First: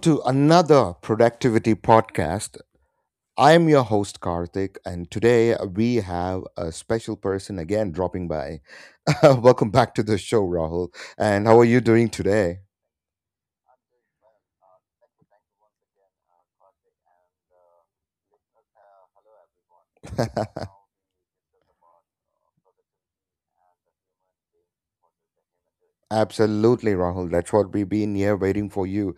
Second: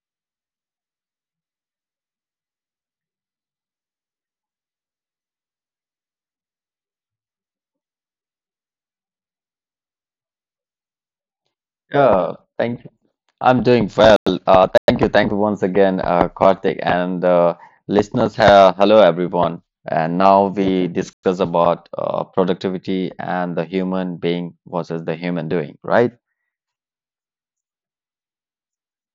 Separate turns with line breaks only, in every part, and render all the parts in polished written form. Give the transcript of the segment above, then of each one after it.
to another productivity podcast. I am your host, Karthik, and today we have a special person again dropping by. Welcome back to the show, Rahul. And how are you doing
Yeah,
today?
thank you. I'm doing well. Thank you. Thank you once again, Karthik and listeners. Hello, everyone. And now we discuss about productivity and the human being versus the human doing, right?
Absolutely, Rahul. That's what we've been here waiting for you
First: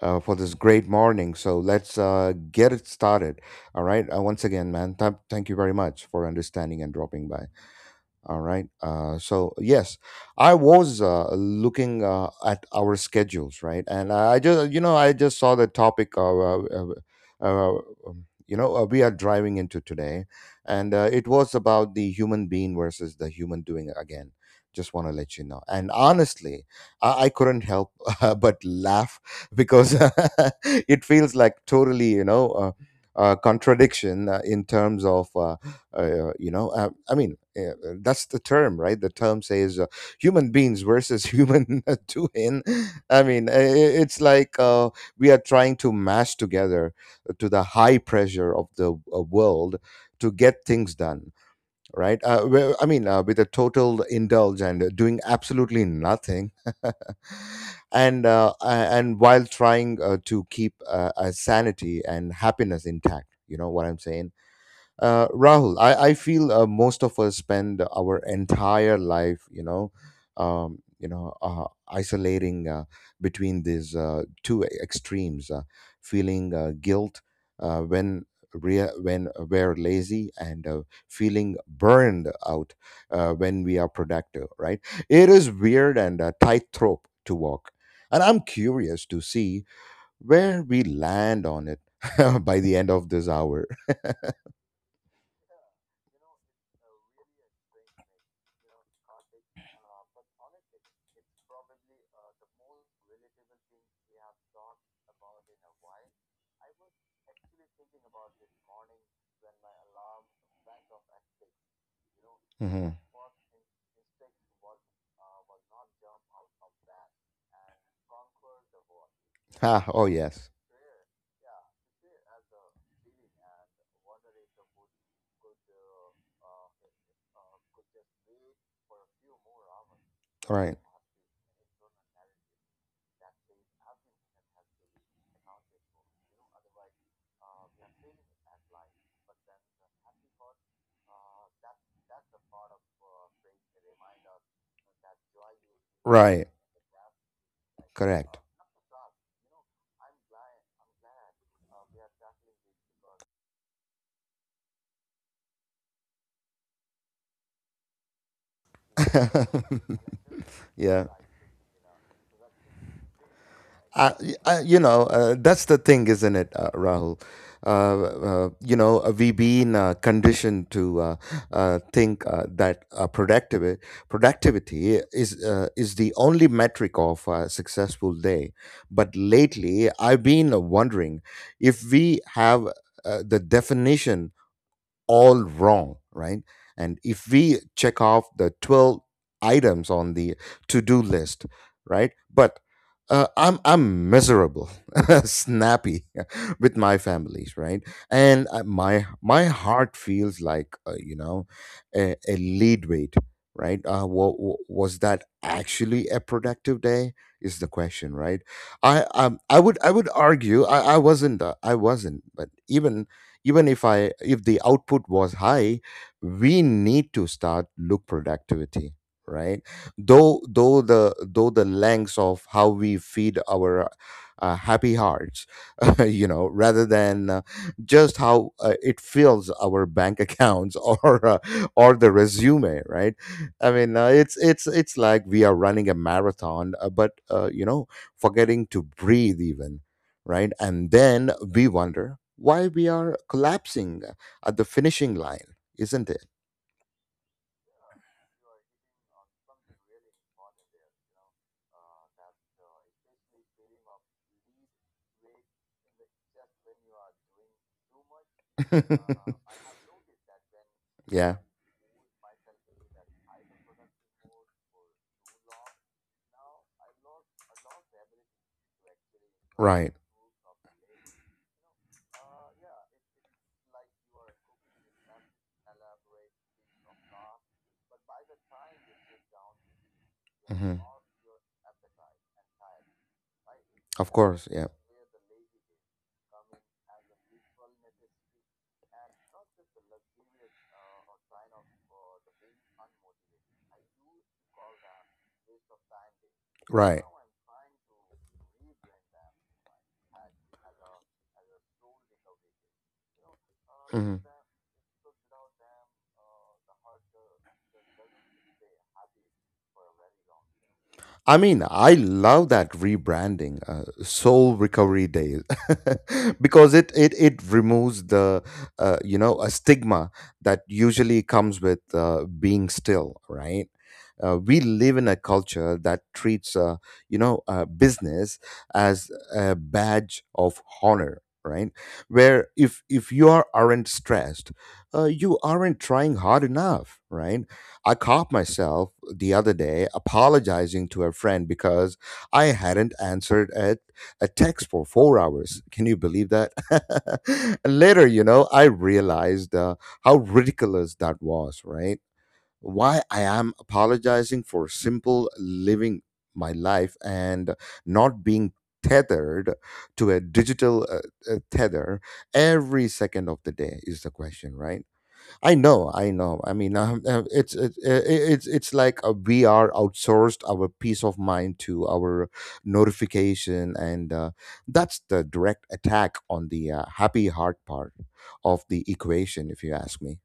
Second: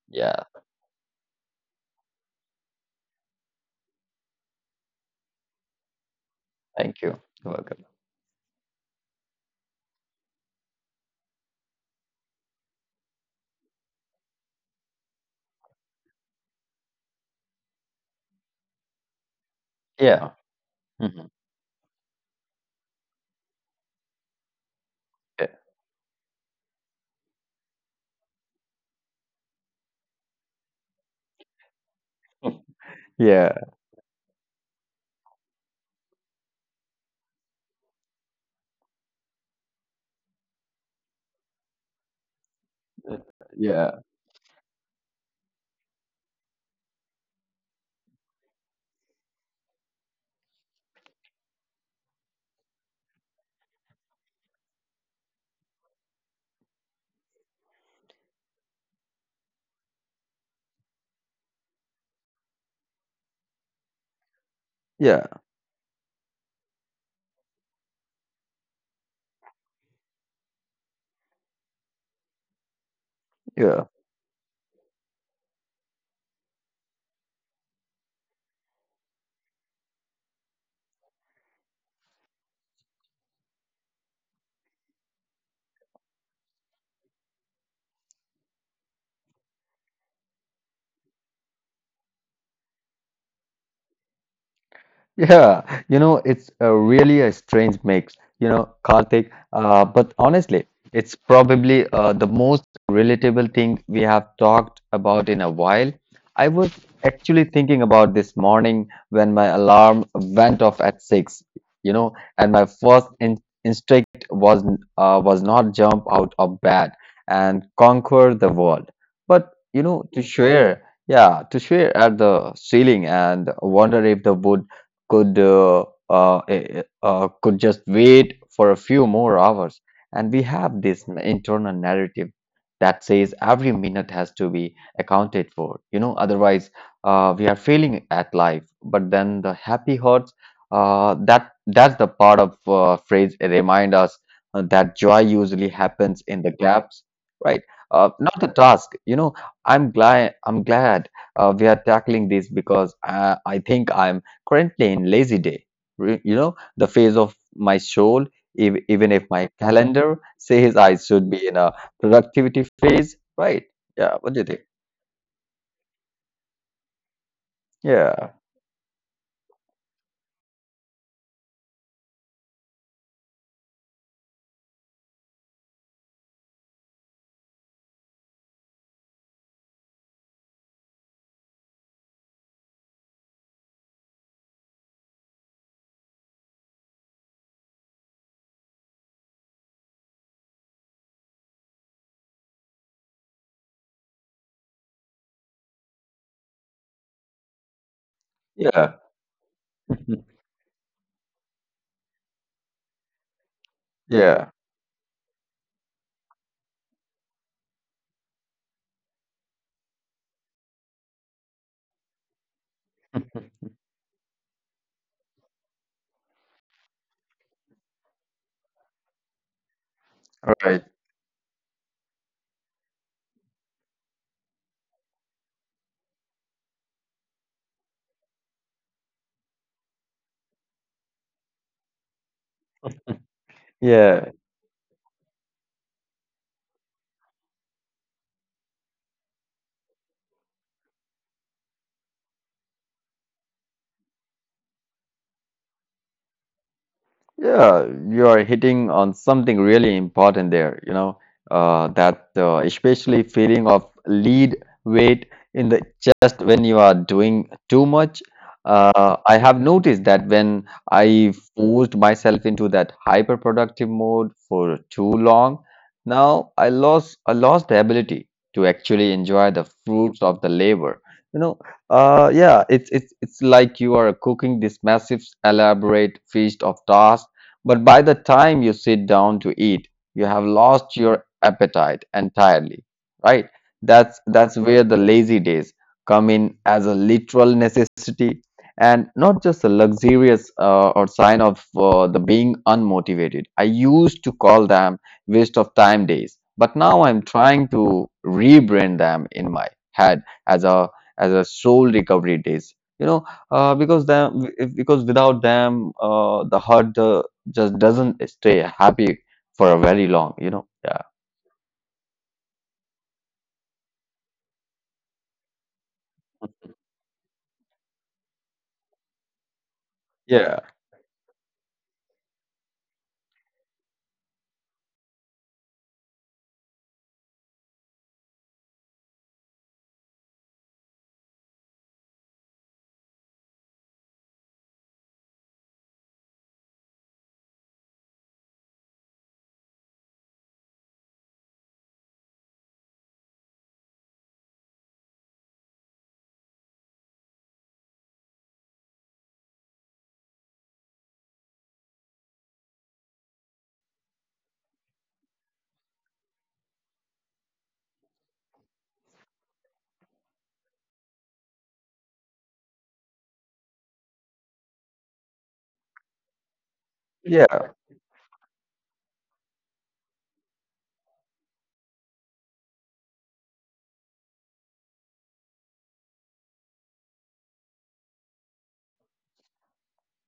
for
Yeah,
this great morning. So let's get it started. All right. Once again, man, thank you very much for understanding and
thank you.
dropping by.
You're welcome.
All right. So yes, I was looking at our schedules, right? And I just saw the topic of, uh, we are driving into today,
Yeah.
and it
Mhm.
was about the human being versus the human doing again. Just want to let you
Yeah.
know. And honestly, I couldn't help but laugh because it feels like totally,
Yeah.
contradiction in terms of. You know I mean That's the term, right? The term says, human beings versus human doing.
Yeah.
It's like, we are trying to mash together to the high pressure of the world to get things done, right? Well, with a total indulge and doing absolutely nothing. And and while trying to keep sanity and happiness intact, you know what I'm saying?
Yeah.
Rahul, I feel most of us spend our entire life, isolating between
Yeah.
these two extremes, feeling guilt when when we're lazy, and feeling burned out when we are productive. Right? It is weird and a tightrope to walk, and I'm curious to see where we land on it by the end of this hour. Yeah,
Yeah, you know,
you know,
it's a
it's really
really a
a
strange
strange
mix,
name,
you
you
know,
know,
Karthik.
Karthik.
But
But
honestly,
honestly,
it's
it's
probably
probably
the
the
most
most.
relatable thing we have talked about in a while. I was actually thinking about this morning when my alarm went off at six, you know, and my
Mm-hmm.
first in instinct was not jump out of bed and conquer the world, but
Ah,
you
oh
know, to
yes.
share, yeah, to share at the ceiling and wonder if the wood could could just wait for a few more hours. And we
Right.
have this internal narrative that says every minute has to be accounted for. You know, otherwise we are failing at life. But then the happy hearts that's the part of phrase remind us that joy usually happens
Right.
in the gaps, right?
Like, correct.
Not the task. You know, I'm glad we are tackling this because I think I'm currently in lazy day, you know, the phase of my soul, even if my calendar says I
Yeah.
should be in a productivity phase, right?
I,
Yeah, what do you think?
you know, that's the thing, isn't it, Rahul?
Yeah,
We've been conditioned to think that productivity is the only metric of a successful day. But lately, I've been wondering if we have the definition all wrong, right? And if we check off the 12 items on the to do list, right? But I'm miserable, snappy with my families, right? And uh,
yeah,
my my heart feels like a lead weight, right?
yeah,
Was that actually a productive day? Is the question, right? I would argue I wasn't I wasn't, but even even if I if the output was high, we need to start look productivity, right?
right.
Though the lengths of how we feed our happy hearts, you know, rather than just how it fills our bank accounts or the resume, right? I mean,
Yeah,
it's like we are running a marathon, but you know, forgetting to breathe even, right? And then we wonder why we are collapsing at the finishing line, isn't it?
yeah, you're hitting on something really important there, you know, that especially feeling of lead weight in the chest when you are doing too much. I have noticed that when I
Yeah,
forced myself into that hyperproductive mode for too long, now I lost the ability to actually enjoy the
right.
fruits of the labor. You know, yeah, it's it's like you are cooking this massive, elaborate feast of tasks but by the time you sit down to eat, you have
Hmm.
lost your appetite entirely, right?
Of
That's
course,
that's
yeah,
where the lazy days come in as a literal necessity and not just a luxurious or sign of the being unmotivated. I used to call them waste of time days, but now
right.
I'm trying to rebrand them in my head as a soul recovery days. You know,
Mm-hmm.
because without them the heart just doesn't stay happy for a very long, you know. Yeah.
I mean, I love that rebranding, Soul Recovery Day, because it removes the a stigma
Yeah,
that usually comes with being still, right? We live in a culture that treats business as a badge of honor, right? Where if you are aren't stressed, you aren't trying hard enough, right? I caught myself the other day apologizing to a friend because I hadn't answered a text for 4 hours. Can you believe that? And later, you know, I realized how ridiculous that was, right? Why I am apologizing for simple living my life and not being tethered to a digital tether every second of the day is the question, right? I know. I mean,
yeah.
it's like we are outsourced our peace of mind to our notification, and that's the direct attack on the happy heart part of the equation, if you ask me.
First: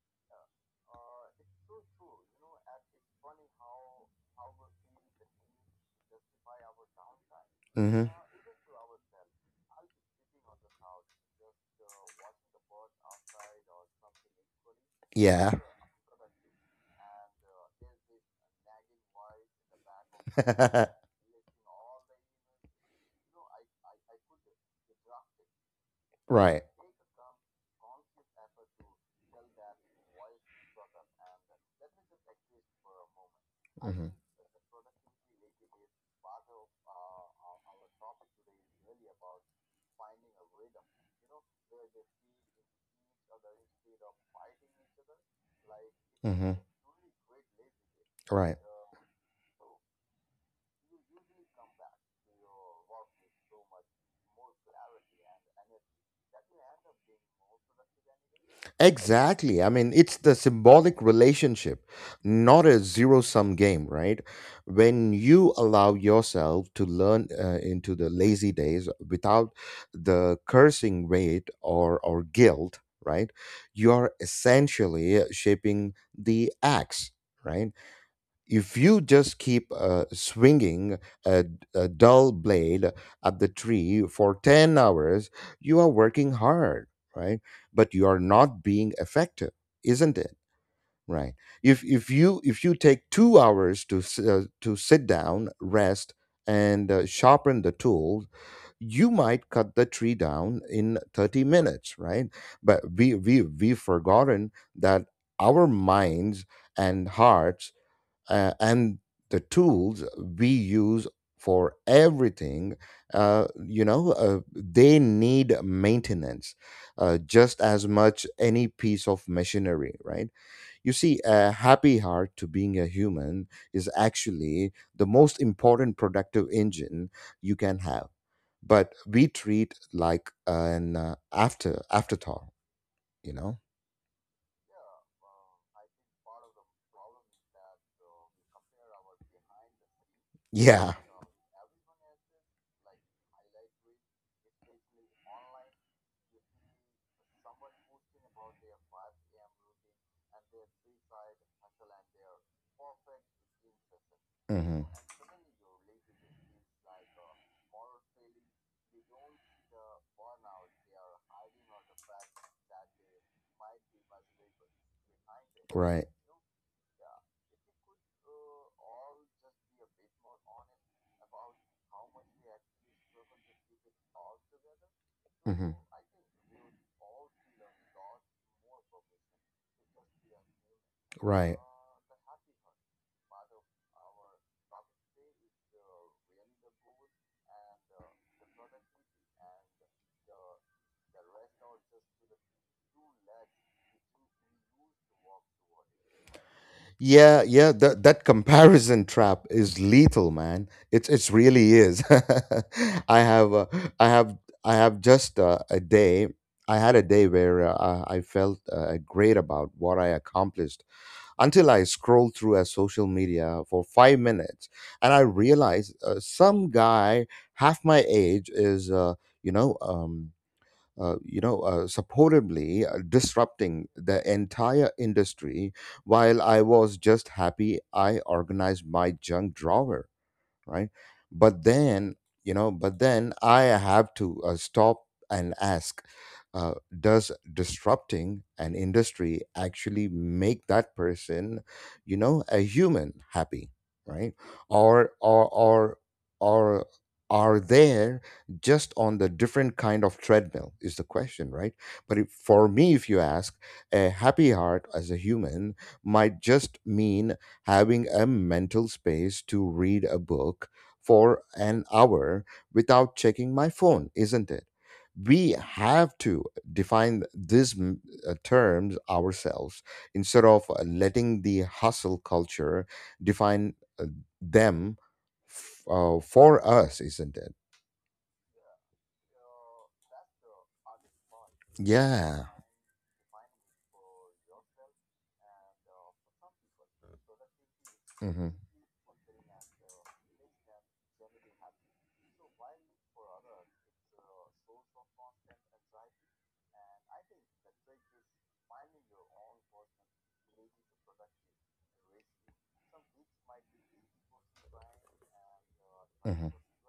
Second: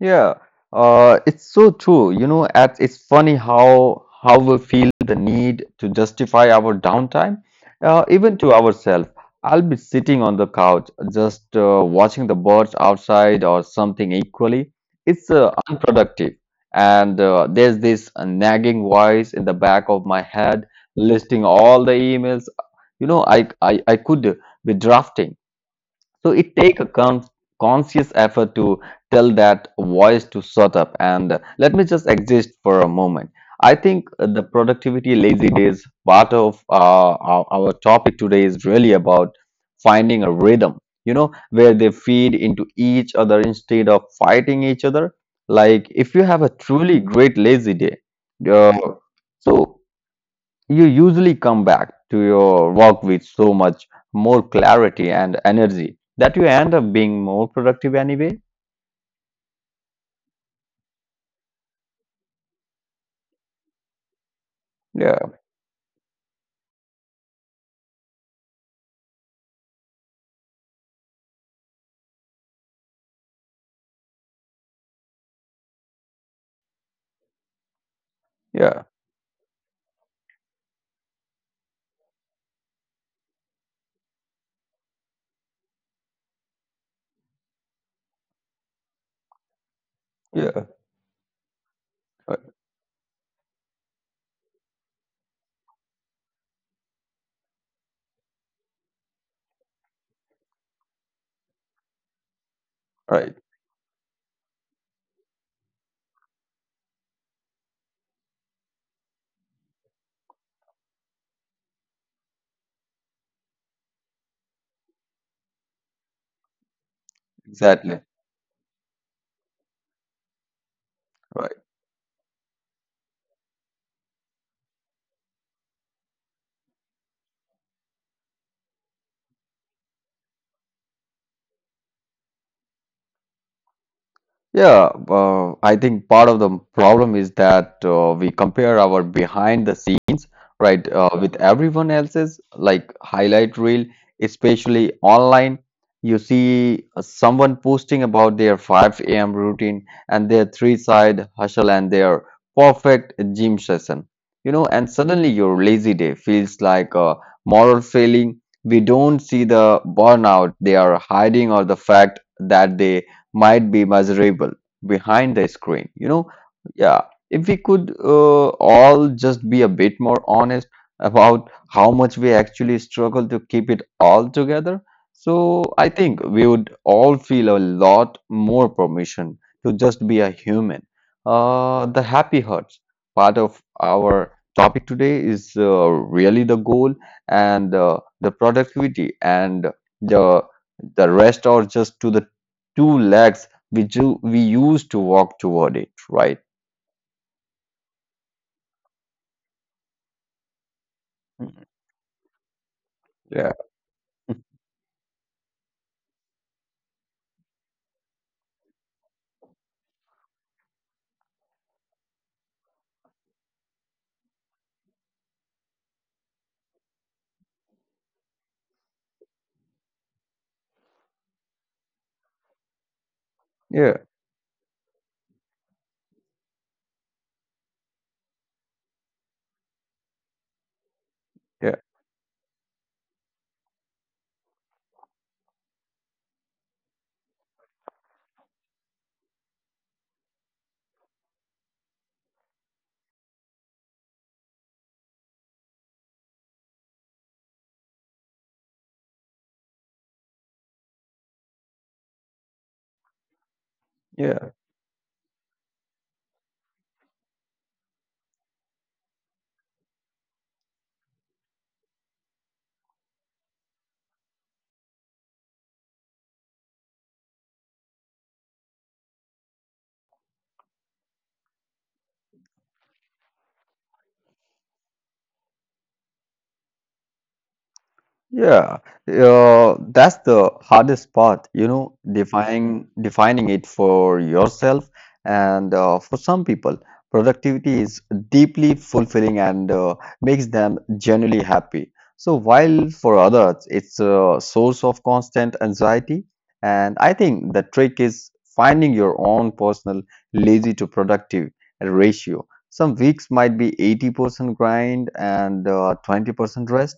Yeah, it's so true. You know, it's funny how we feel the need to justify our downtime,
Hmm.
even to ourselves. I'll be sitting on the couch, just watching the birds outside or something equally. It's
Yeah.
unproductive. And there's this nagging voice in the back of my head listing all the emails, you know, I could be drafting. So it
Right.
take a conscious effort to tell that voice to shut up and let me just exist for a moment. I
Hmm.
think the productivity lazy days part of our topic today is really about finding a rhythm, you know, where they feed into each other instead of fighting each other. Like if you have a
Hmm.
truly great lazy day,
Right.
uh, so you usually come back to your work with so much more clarity and energy that you end up being more productive anyway.
Exactly. I mean, it's the symbolic relationship, not a zero sum game, right? When
Yeah,
you allow yourself to learn into the lazy days without the cursing weight or guilt, right? You're essentially shaping the axe, right?
yeah,
If you just keep swinging a, a dull blade at the tree for 10 hours, you are working hard, right? But you are not being effective, isn't it?
yeah.
Right. If if
Right,
you if you take 2 hours to to sit down, rest, and sharpen the tools, you might cut the tree down in 30 minutes, right? But
right,
we've forgotten that our minds and hearts and the tools we use for everything they need maintenance just as
exactly.
much any piece of machinery, right? You see
Right.
a happy heart to being a human is actually the most important productive engine you can have, but we treat like an afterthought, you know?
Yeah, I think part of the problem is that we compare our behind the scenes, right,
Yeah.
with everyone else's, like highlight reel, especially online. You see someone posting about their 5 a.m. routine and their three-side hustle and their perfect gym session, you know,
Hmm.
and suddenly your lazy day feels like a moral failing. We don't see the burnout they are hiding or the fact that they might be miserable behind the screen. You
Right.
know, yeah, if we could all just be a bit more honest about how much we actually struggle to keep it all together, so
Hmm.
I think we would all feel a lot more permission to just be a human.
Right.
The happy hurts part of our topic today is really the goal and the productivity and the the rest are just to the two legs we used to walk toward it, right?
Yeah, yeah, that that comparison trap is lethal, man. It's really is. I
Yeah,
have I have I have just a day. I had a day where I felt great about what I accomplished until I scrolled through a social media for 5 minutes, and I realized some guy half my age is you know um, supportably disrupting
yeah,
the entire industry, while I was just happy I organized my junk drawer, right? But
yeah,
then I have to stop and ask, uh, does disrupting an industry actually make that person, you know, a human happy, right? Or or or or are there just on the different kind of treadmill is the question, right? But if, for me, if you ask, a
yeah.
happy heart as a human might just mean having a mental space to read a book for an hour without checking my phone, isn't it? We have to define these terms ourselves instead of letting the hustle culture define uh, them for us, isn't it?
Yeah, that's the hardest part, you know,
Yeah.
defining it for yourself and for some people, productivity is
Hmm.
deeply fulfilling and makes them genuinely happy. So while for others, it's a source of constant anxiety, and I think the trick is finding your own personal lazy to productive ratio. Some weeks might be 80% grind and
Hmm.
20% rest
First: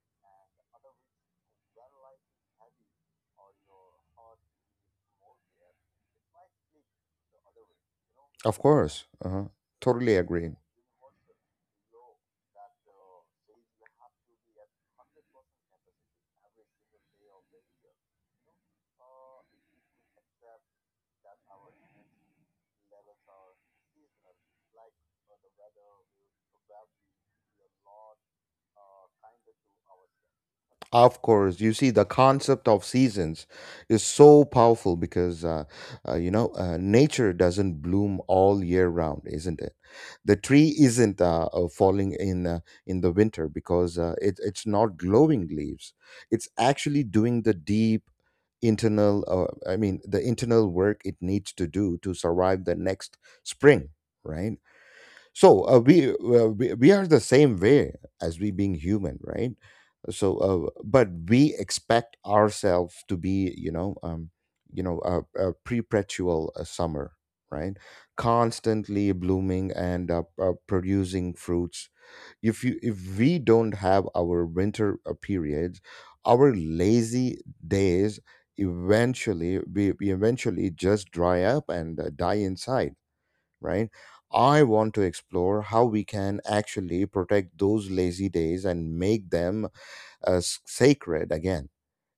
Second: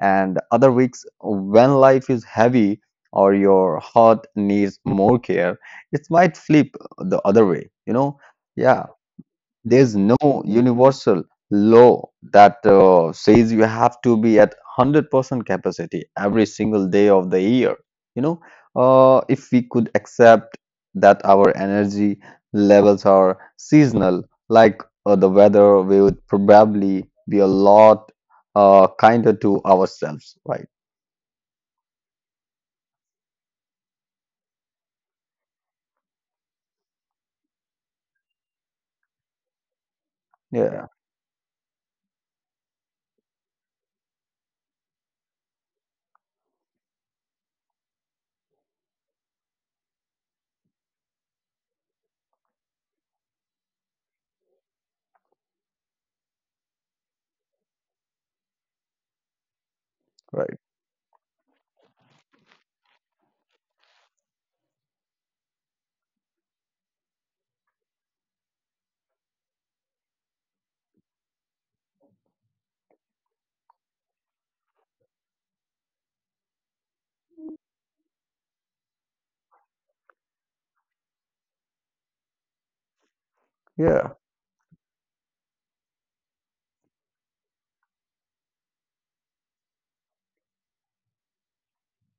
and other weeks when life is heavy or your heart needs more care it might flip the other way you know
Of
yeah
course.
there's
Totally
no
agree.
universal law that says you have to be at 100% capacity every single day of the year. You know, if we could accept that our energy levels are seasonal, like the weather, we would probably be a lot kinder to ourselves, right?
Of course, you see, the concept of seasons is so powerful because, nature doesn't bloom all year round, isn't it? The tree
Yeah,
isn't falling in the winter because it's not glowing leaves. It's actually doing the deep internal, the internal work it needs to do to survive the next spring, right? So we are the same way as we being human, right? So
right.
but we expect ourselves to be, you know, a perpetual summer, right? Constantly blooming and producing fruits. If you if we don't have our winter periods, our lazy days, eventually we eventually just dry up and die inside, right?
Yeah.
I want to explore how we can actually protect those lazy days and make them sacred again,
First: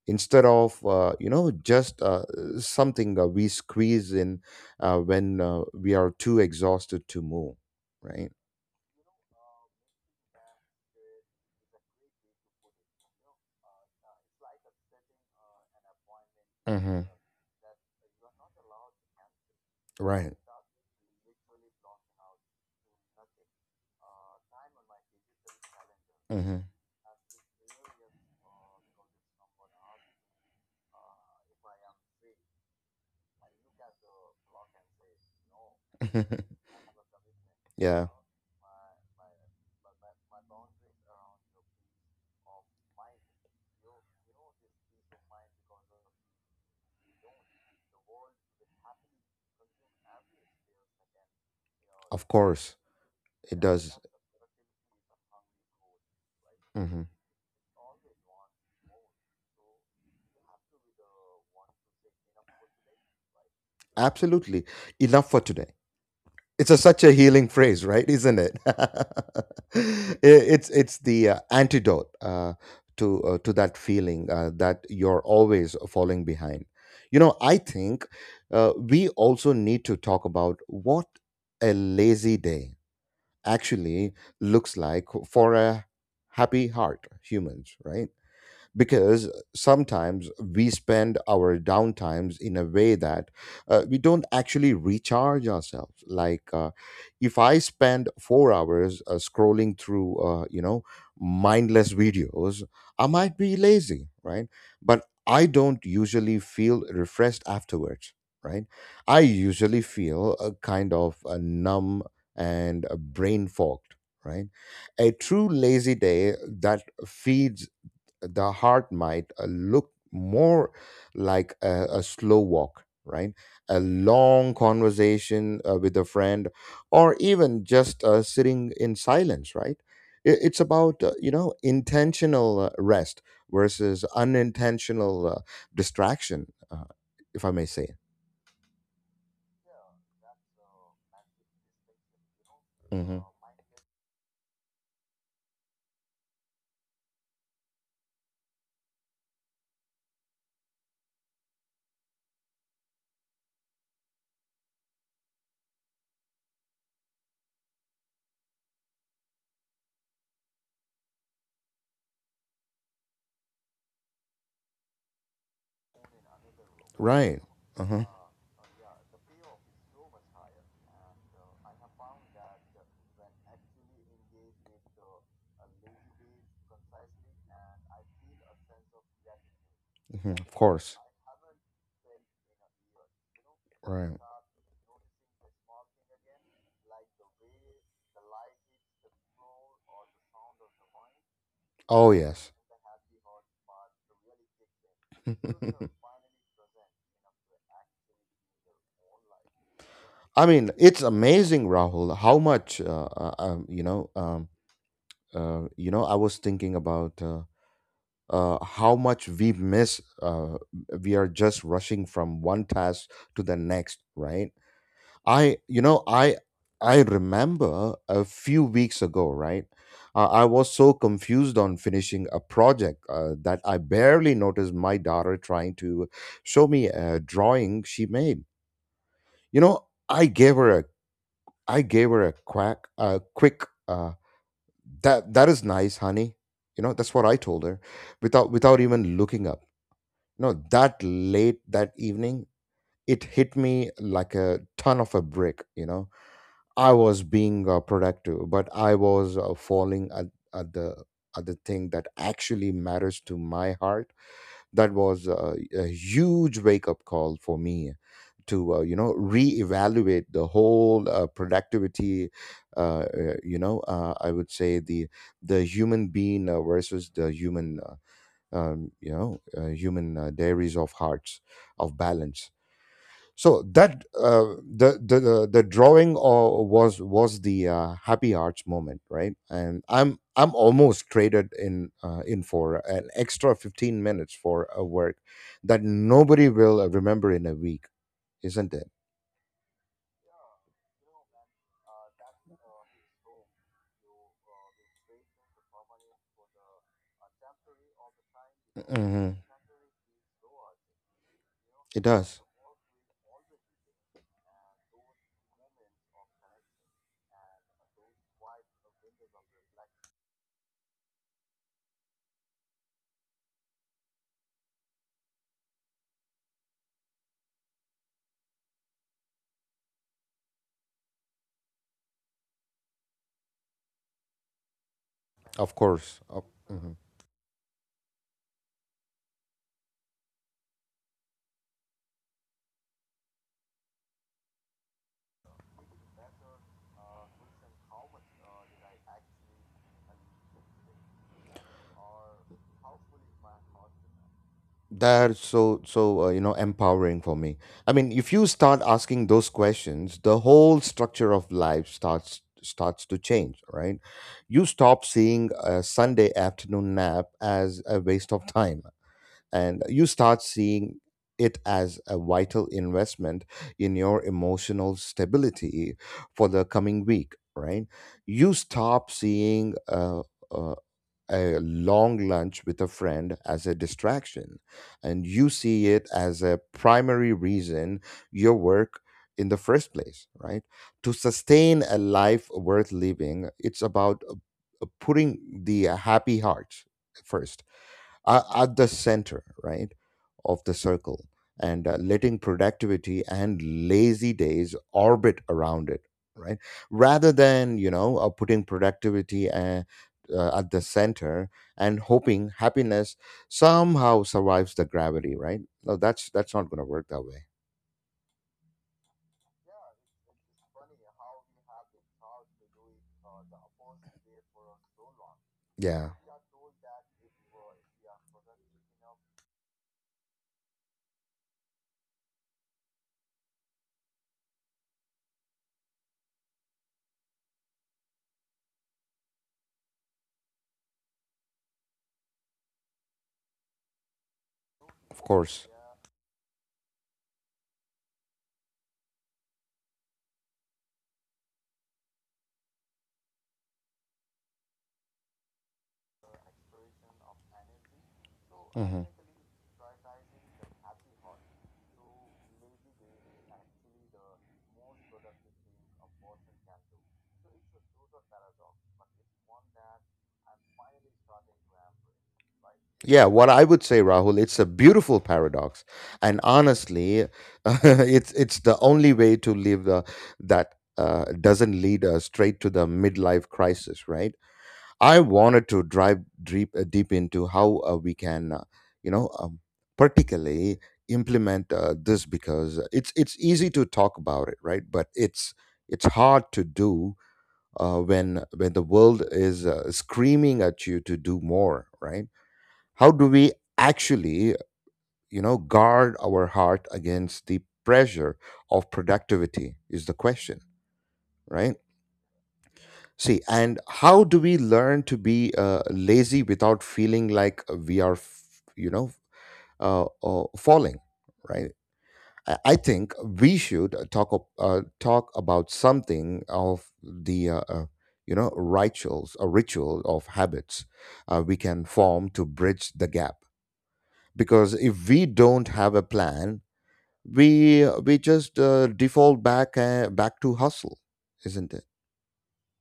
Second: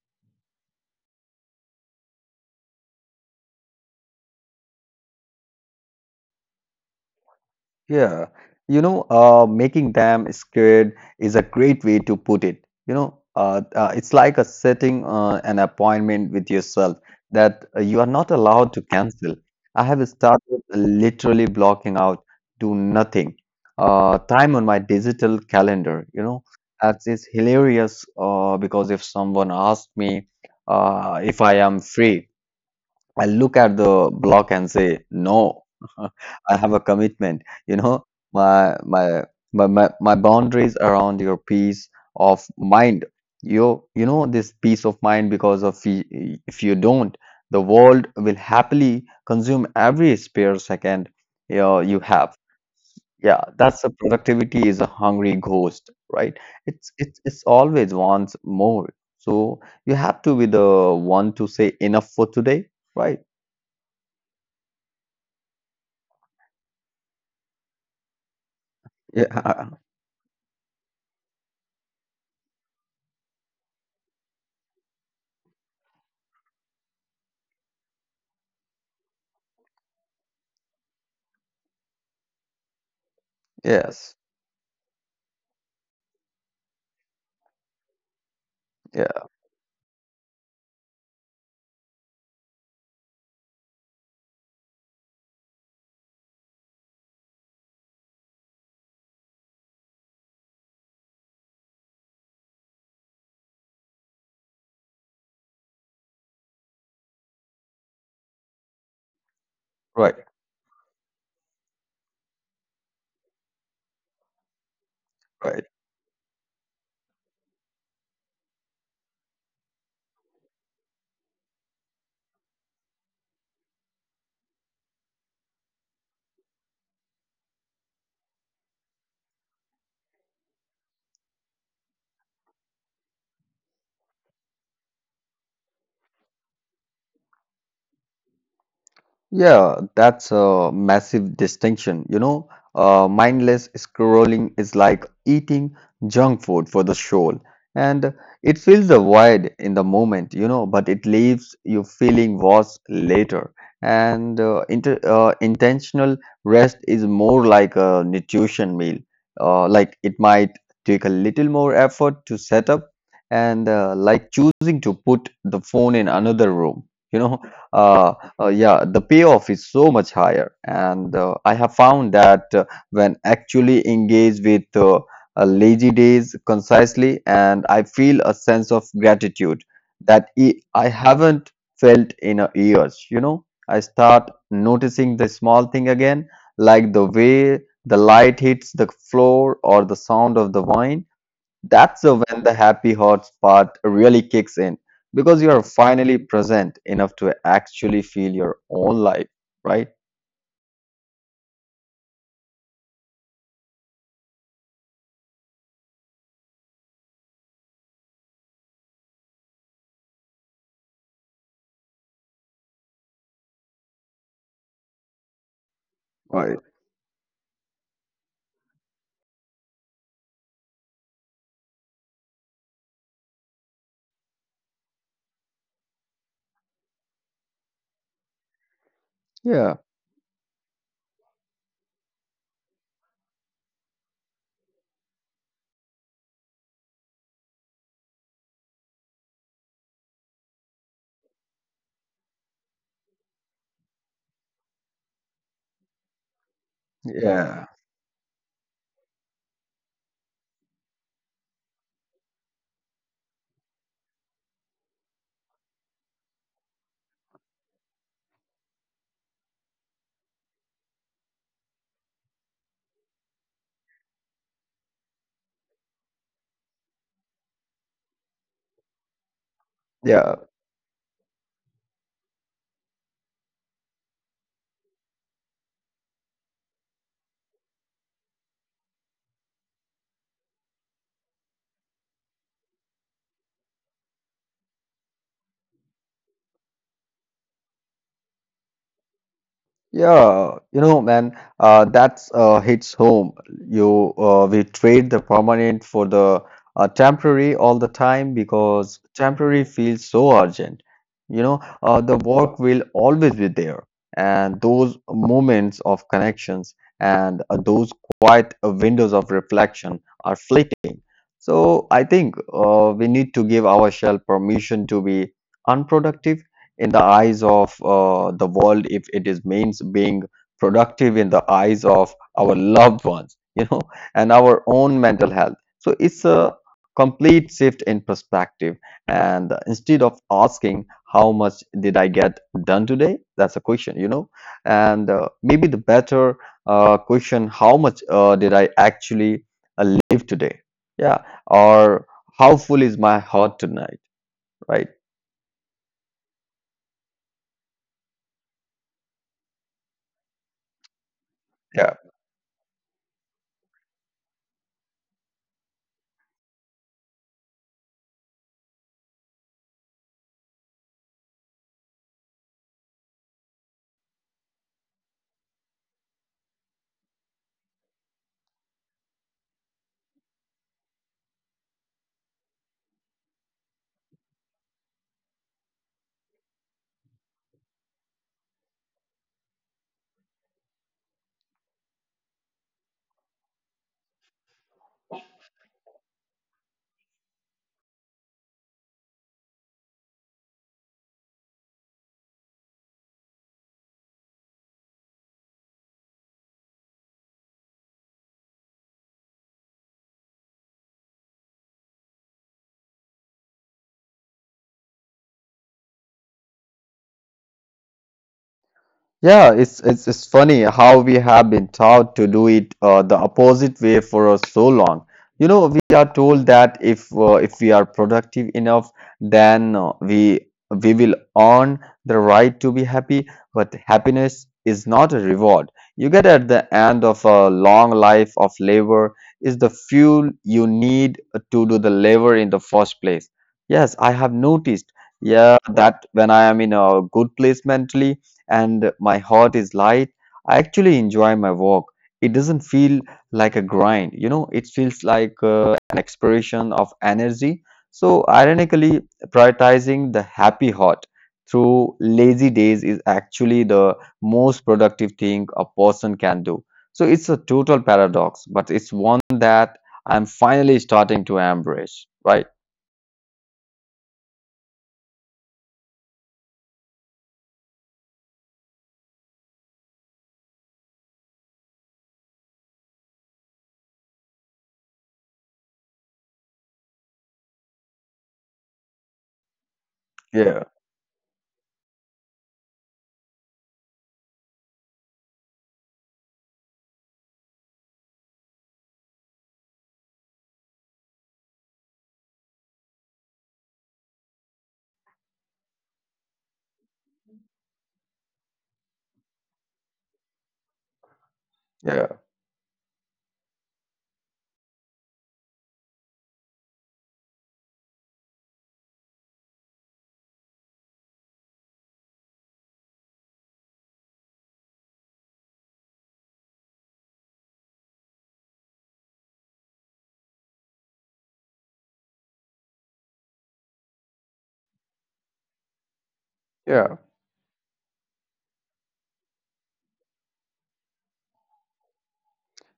instead of you know just something that we squeeze in when we are too exhausted to move,
Yeah,
right?
you know, making them scared is a great way to put it. You know, it's like a setting an appointment with yourself
Hmm.
that you are not allowed to cancel. I have
Right.
started literally blocking out do nothing time on my digital calendar. You know,
Hmm.
that is hilarious because if someone asks me if I am free, I look at the block and say, no, I have a commitment. You
Yeah.
know, my my my boundaries around your peace of mind. You know this peace of mind because of if you don't, the world will happily consume every spare second you, know, you
Of
have.
course
Yeah,
it
that's a
does.
productivity is a hungry ghost, right? It's
Hmm.
it's it's always wants more. So you have to be the one to say enough for today, right?
Absolutely. Enough for today. It's a, such a healing phrase, right? Isn't it? I-
Yeah.
it's the antidote to that feeling that you're always falling behind. You know, I think we also need to talk about what a lazy day actually
Yes.
looks like for a happy heart humans, right? Because
Yeah.
sometimes we spend our downtimes in a way that we don't actually recharge ourselves. Like if I spend 4 hours scrolling through mindless videos, I might be lazy, right? But I don't usually feel refreshed afterwards, right? I usually
Right.
feel a kind of a numb and a brain fogged, right? A true
Right.
lazy day that feeds the heart might look more like a slow walk, right? A long conversation with a friend, or even just sitting in silence, right? I- It's about intentional rest versus unintentional distraction, if I may say.
Yeah, that's a massive distinction. You know,
Hmm.
mindless scrolling is like eating junk food for the soul, and it fills a void in the moment, you know, but it leaves you feeling worse later. And inter intentional rest is more like a nutrition meal. Like it might take a little more effort to set up, and like choosing to put the phone in another room, you know.
Right. Uh-huh.
Uh, yeah, the payoff is so much higher, and I have found that when actually engaged with lazy days concisely, and I feel a sense of gratitude that
Hmm. Of
I
course.
haven't felt in years. You know, I
Right.
start noticing the small thing again, like the way the light hits the floor or the sound of the wine. That's
Oh
the when
yes.
the happy hearts part really kicks in because you are finally present enough to actually feel your own life, right?
I mean, it's amazing, Rahul, how much you know I was thinking about how much we miss we are just rushing from one task to the next, right? I you know i
Right.
I remember a few weeks ago. Right, I was so confused on finishing a project that I barely noticed my daughter trying to show me a drawing she made. You
Yeah,
know, I gave her a quack a quick, That is nice, honey." You know, that's what I told her without even looking up. No, that late that evening it hit me like a ton of a brick. You know, I was being
yeah,
productive, but I was falling at the thing that actually matters to my heart. That was a huge wake up call for me to you know reevaluate the whole productivity, you know, I would say the human being versus the human you know, human
yeah.
dairies of hearts of balance. So that the, drawing or was the happy arts moment, right? And I'm almost traded in for an extra 15 minutes for a work that nobody will remember in a week, isn't it?
Yeah, you know, man, that's hits home. You we trade the permanent for the temporary all the time because
Hmm,
temporary feels so urgent. You know,
it
the
does,
work will always be there, and those moments of connections and those quiet windows of reflection are fleeting. So I think we need to give ourselves permission to be unproductive in the eyes of the world if it is means being productive in the eyes of our loved ones, you know, and our own mental health.
of
So
course.
it's
Of.
a
Mhm.
complete shift in perspective. And instead of asking how much did I get done today, that's a question, you know, and maybe the better question, how much did I actually live today? Yeah or how full is my heart tonight, right?
That's so you know empowering for me. I mean, if you start asking those questions, the whole structure of life
Yeah.
starts to change, right? You stop seeing a Sunday afternoon nap as a waste of time, and you start seeing it as a vital investment in your emotional stability for the coming week, right? You stop seeing uh, a long lunch with a friend as a distraction, and you see it as a primary reason your work in the first place, right? To sustain a life worth living, it's about putting the happy heart first, are at the center, right, of the circle, and letting productivity and lazy days orbit around it, right, rather than you know putting productivity at the center and hoping happiness somehow survives the gravity, right? No, that's not going to work that way.
Yeah, it's funny how we have been taught to do it the opposite way for so long. You know,
Yeah,
we are told that if we are productive enough, then we will earn the right to be happy. But happiness is not a reward you get at the end of a long life of labor is the fuel you need to do the labor in the first place. Yes, I have noticed.
of course.
Yeah, that when I am in a good place mentally and my heart is light. I actually enjoy my walk. It doesn't feel like a grind, you know, it feels like an expression of energy. So,
Mhm.
ironically, prioritizing the happy heart through lazy days is actually the most productive thing a person can do. So, it's a total paradox, but it's one that I'm finally starting to embrace, right?
Yeah, what I would say, Rahul, it's a beautiful paradox, and honestly, it's the only way to live that doesn't lead us straight to the midlife crisis, right? I wanted to drive deep into how we can, you know, um, particularly
Yeah,
implement this, because it's easy to talk about it, right? But it's hard to do when the world is screaming at you to do more, right? How do we actually you know guard our heart against the pressure of productivity is the question, right?
yeah,
See, and how do we learn to be lazy without feeling like we are you know falling, right? I think we should talk about something of the you know rituals, a ritual of habits we can form to bridge the gap, because if we don't have a plan
yeah.
we just default back to hustle, isn't it?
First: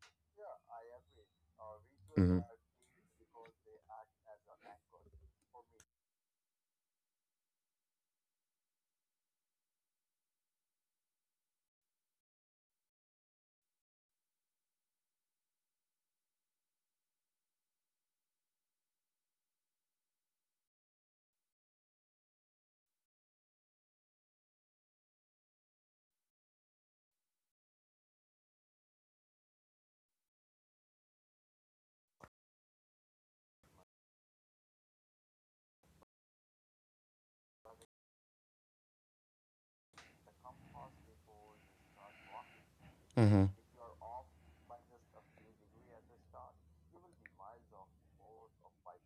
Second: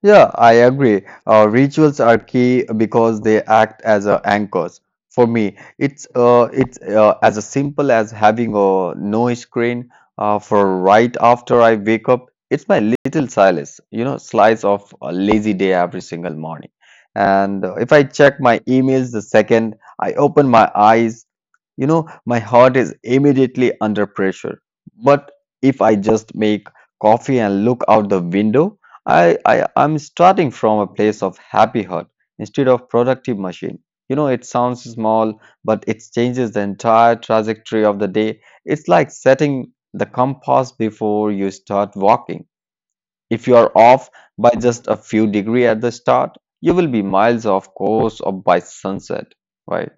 Yeah, I agree. Rituals are
Hmm.
key because they act as anchors. For me, it's as a simple as having a no screen for right after I wake up. It's my little solace, you know, slice of a lazy day every single morning. And if I check my emails the second I open my eyes, you know, my heart is immediately under pressure. But if I just make coffee and look out the window, I'm starting from a place of happy heart instead of productive machine. You know, it sounds small, but it changes the entire trajectory of the day. It's like setting the compass before you start walking. If you are off
Hmm,
by just a few degree at the start, you will be miles off course or by sunset, right?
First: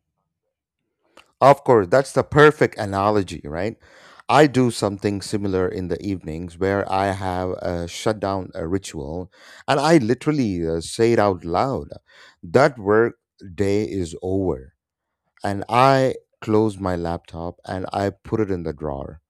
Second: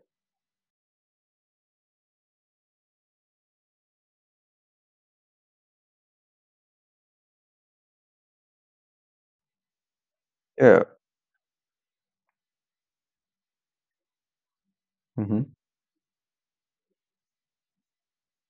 of course, that's the perfect analogy, right? I do something similar in the evenings, where I have a shutdown a ritual, and I literally say
Yeah.
it out loud that work day is over, and
Hmm.
I close my laptop and I put it in the drawer.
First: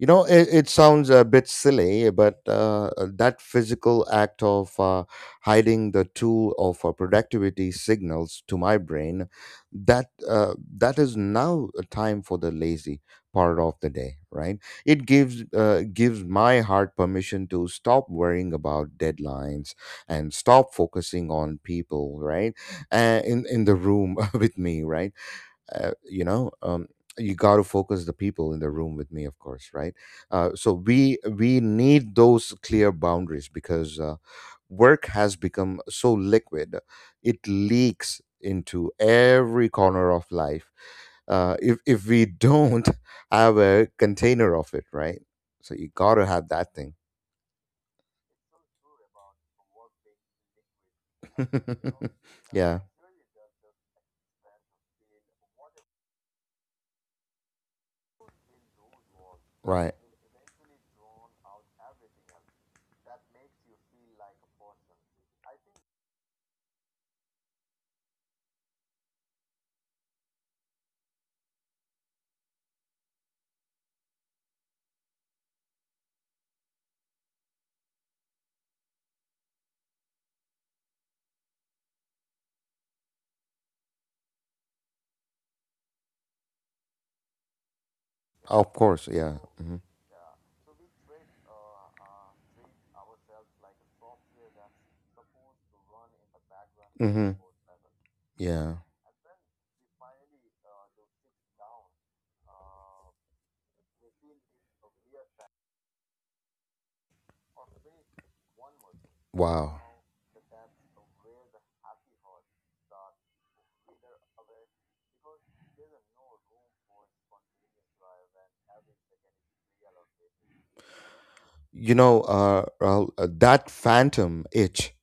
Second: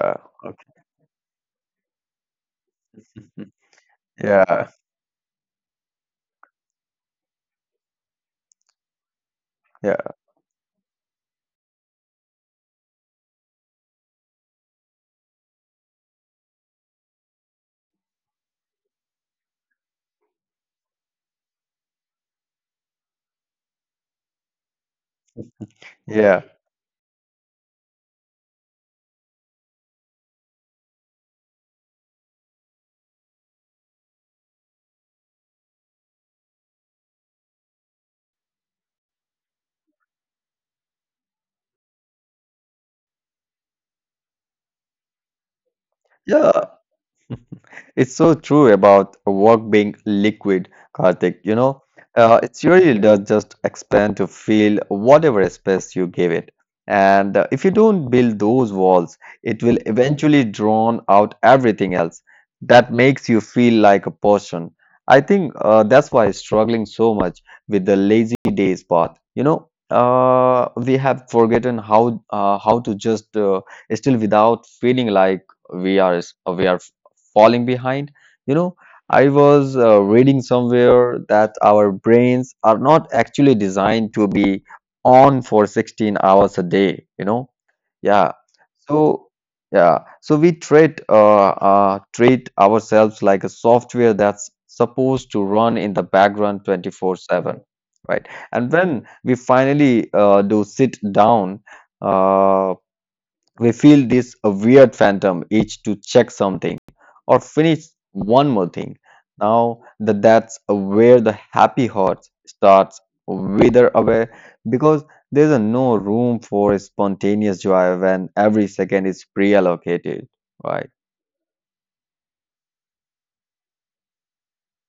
You know, it sounds a bit silly, but that
Mhm.
physical act
Yeah,
of hiding the tool of productivity signals to my brain that
yeah,
that is now a time for the lazy part of the day, right? It gives gives my heart permission to stop worrying about deadlines and stop focusing on people, right? In the room with me, right? uh, you know
yeah,
um, you got to focus the people in the room with me, of course, right? So we need those clear boundaries, because work has become so liquid, it leaks into every corner of life. If we don't have a container of it, right? So you gotta have that
yeah.
thing.
It's so true about work being liquid, Karthik. You know, uh, it
Yeah.
really does just expand to fill whatever space you give it. And if you don't build those walls, it will
Right,
eventually drown out everything else that makes you feel like a person. I think that's why struggling so much with the lazy days part. You know, we have forgotten how to just still without feeling like we are we are falling behind. You know, I was reading somewhere that our brains are not actually designed to be on for 16 hours a day, you know. Yeah.
of course. Yeah.
So,
Hmm.
yeah. So we treat treat ourselves like a software that's supposed to run in the background
Hmm.
24/7, right?
Yeah.
And when we finally do sit down, uh, we feel this weird phantom itch to check something or finish one more thing.
Wow.
Now that's where the happy heart starts wither away because there's a no room for spontaneous joy when every second is pre-allocated. Right?
You know, Rahul, that phantom itch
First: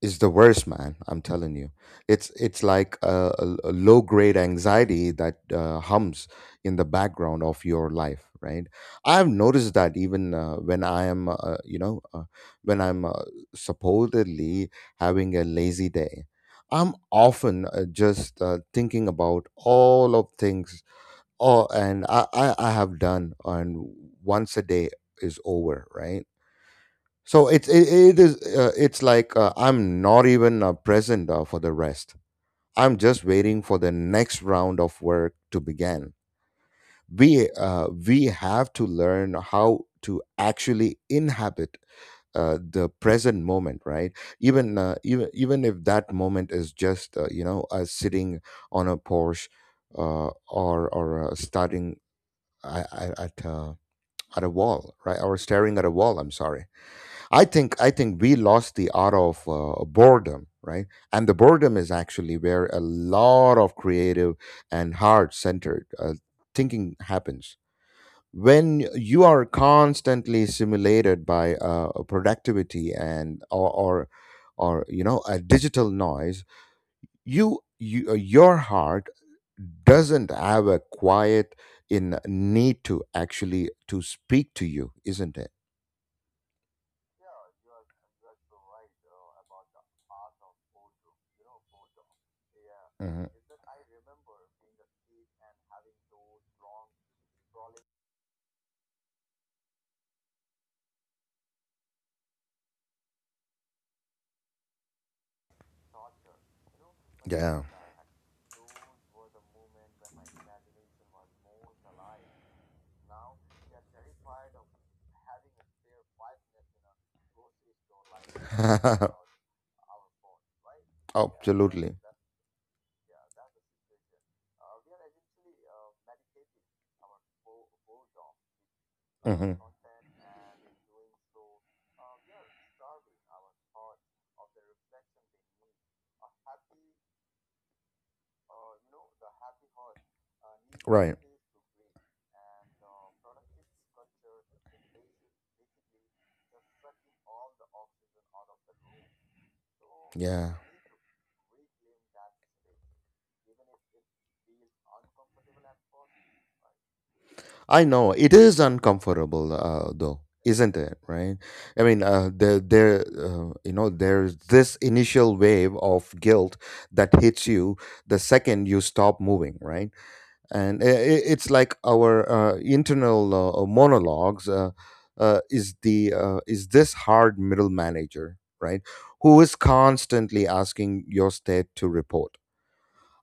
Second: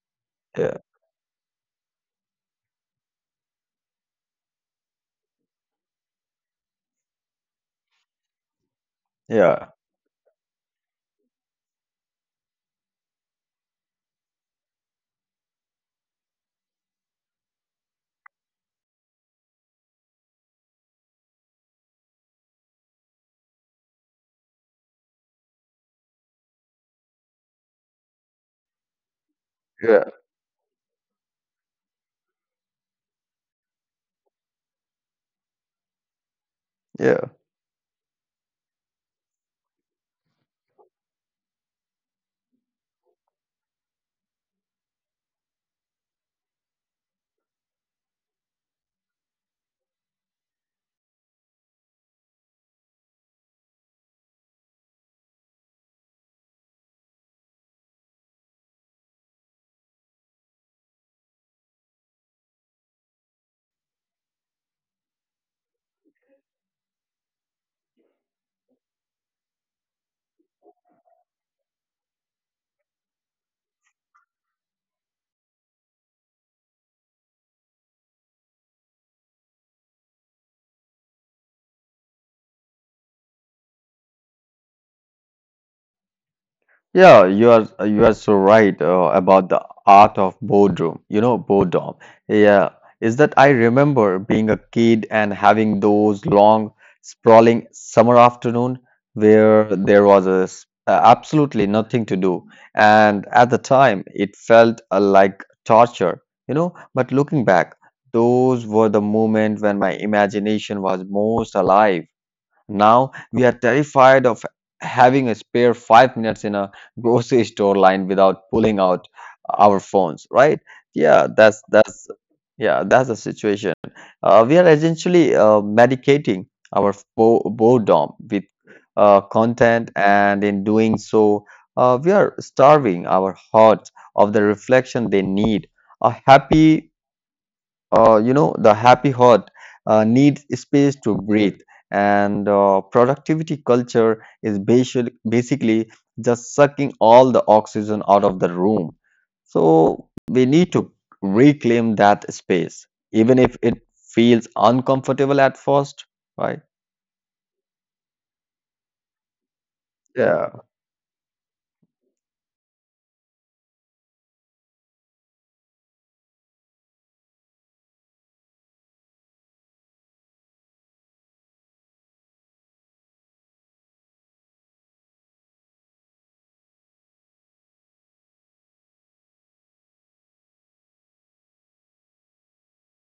is the worst,
Yeah.
man. I'm telling you, it's like a low grade anxiety that hums in the background of your life, right? I've
Yeah.
noticed that even when I am, when I'm supposedly having a lazy day, I'm often just thinking about all of things, oh, and I have done, and once a day is over, right? So it is it's like I'm
Yeah.
not even present for the rest. I'm just waiting for the next round of work to begin.
Yeah.
We have to learn how to actually inhabit the present moment, right? Even if that moment is just you know sitting on a porch or starting uh, at, at, uh, at a wall, right? Or staring at a wall. I'm sorry. I think we lost the art of boredom, right? And the boredom is actually where a lot of creative and heart-centered thinking happens. When you are constantly stimulated by productivity and or you know a digital noise, you your heart doesn't have a quiet in need to actually to speak to you, isn't it?
Yeah, you are so right about the art of boredom. You know, boredom. Yeah, is
Mhm.
that I remember being a kid and having those long, sprawling summer afternoon where there was a, absolutely nothing to do, and at the time it felt like torture. You know, but looking
Yeah.
back, those were the moments when my imagination was most alive. Now we are terrified of having a spare 5 minutes in a grocery store line without pulling out our phones, right? Yeah, that's
Absolutely.
that's yeah, that's the situation. We are essentially medicating our boredom with
Hmm.
content, and in doing so, we are starving our hearts of the reflection they need. A happy you know, the happy heart needs space
Right.
to breathe, and productivity culture is basically just sucking all the oxygen out of the room. So we
Yeah.
need to reclaim that space, even if it feels uncomfortable at first, right?
I know it is uncomfortable, though,
Yeah,
isn't it? Right. I mean, you know, there's this initial wave of guilt that hits you the second you stop moving, right? And it's like our internal monologues. Is the is this hard middle manager, right? Who is constantly asking your state to report?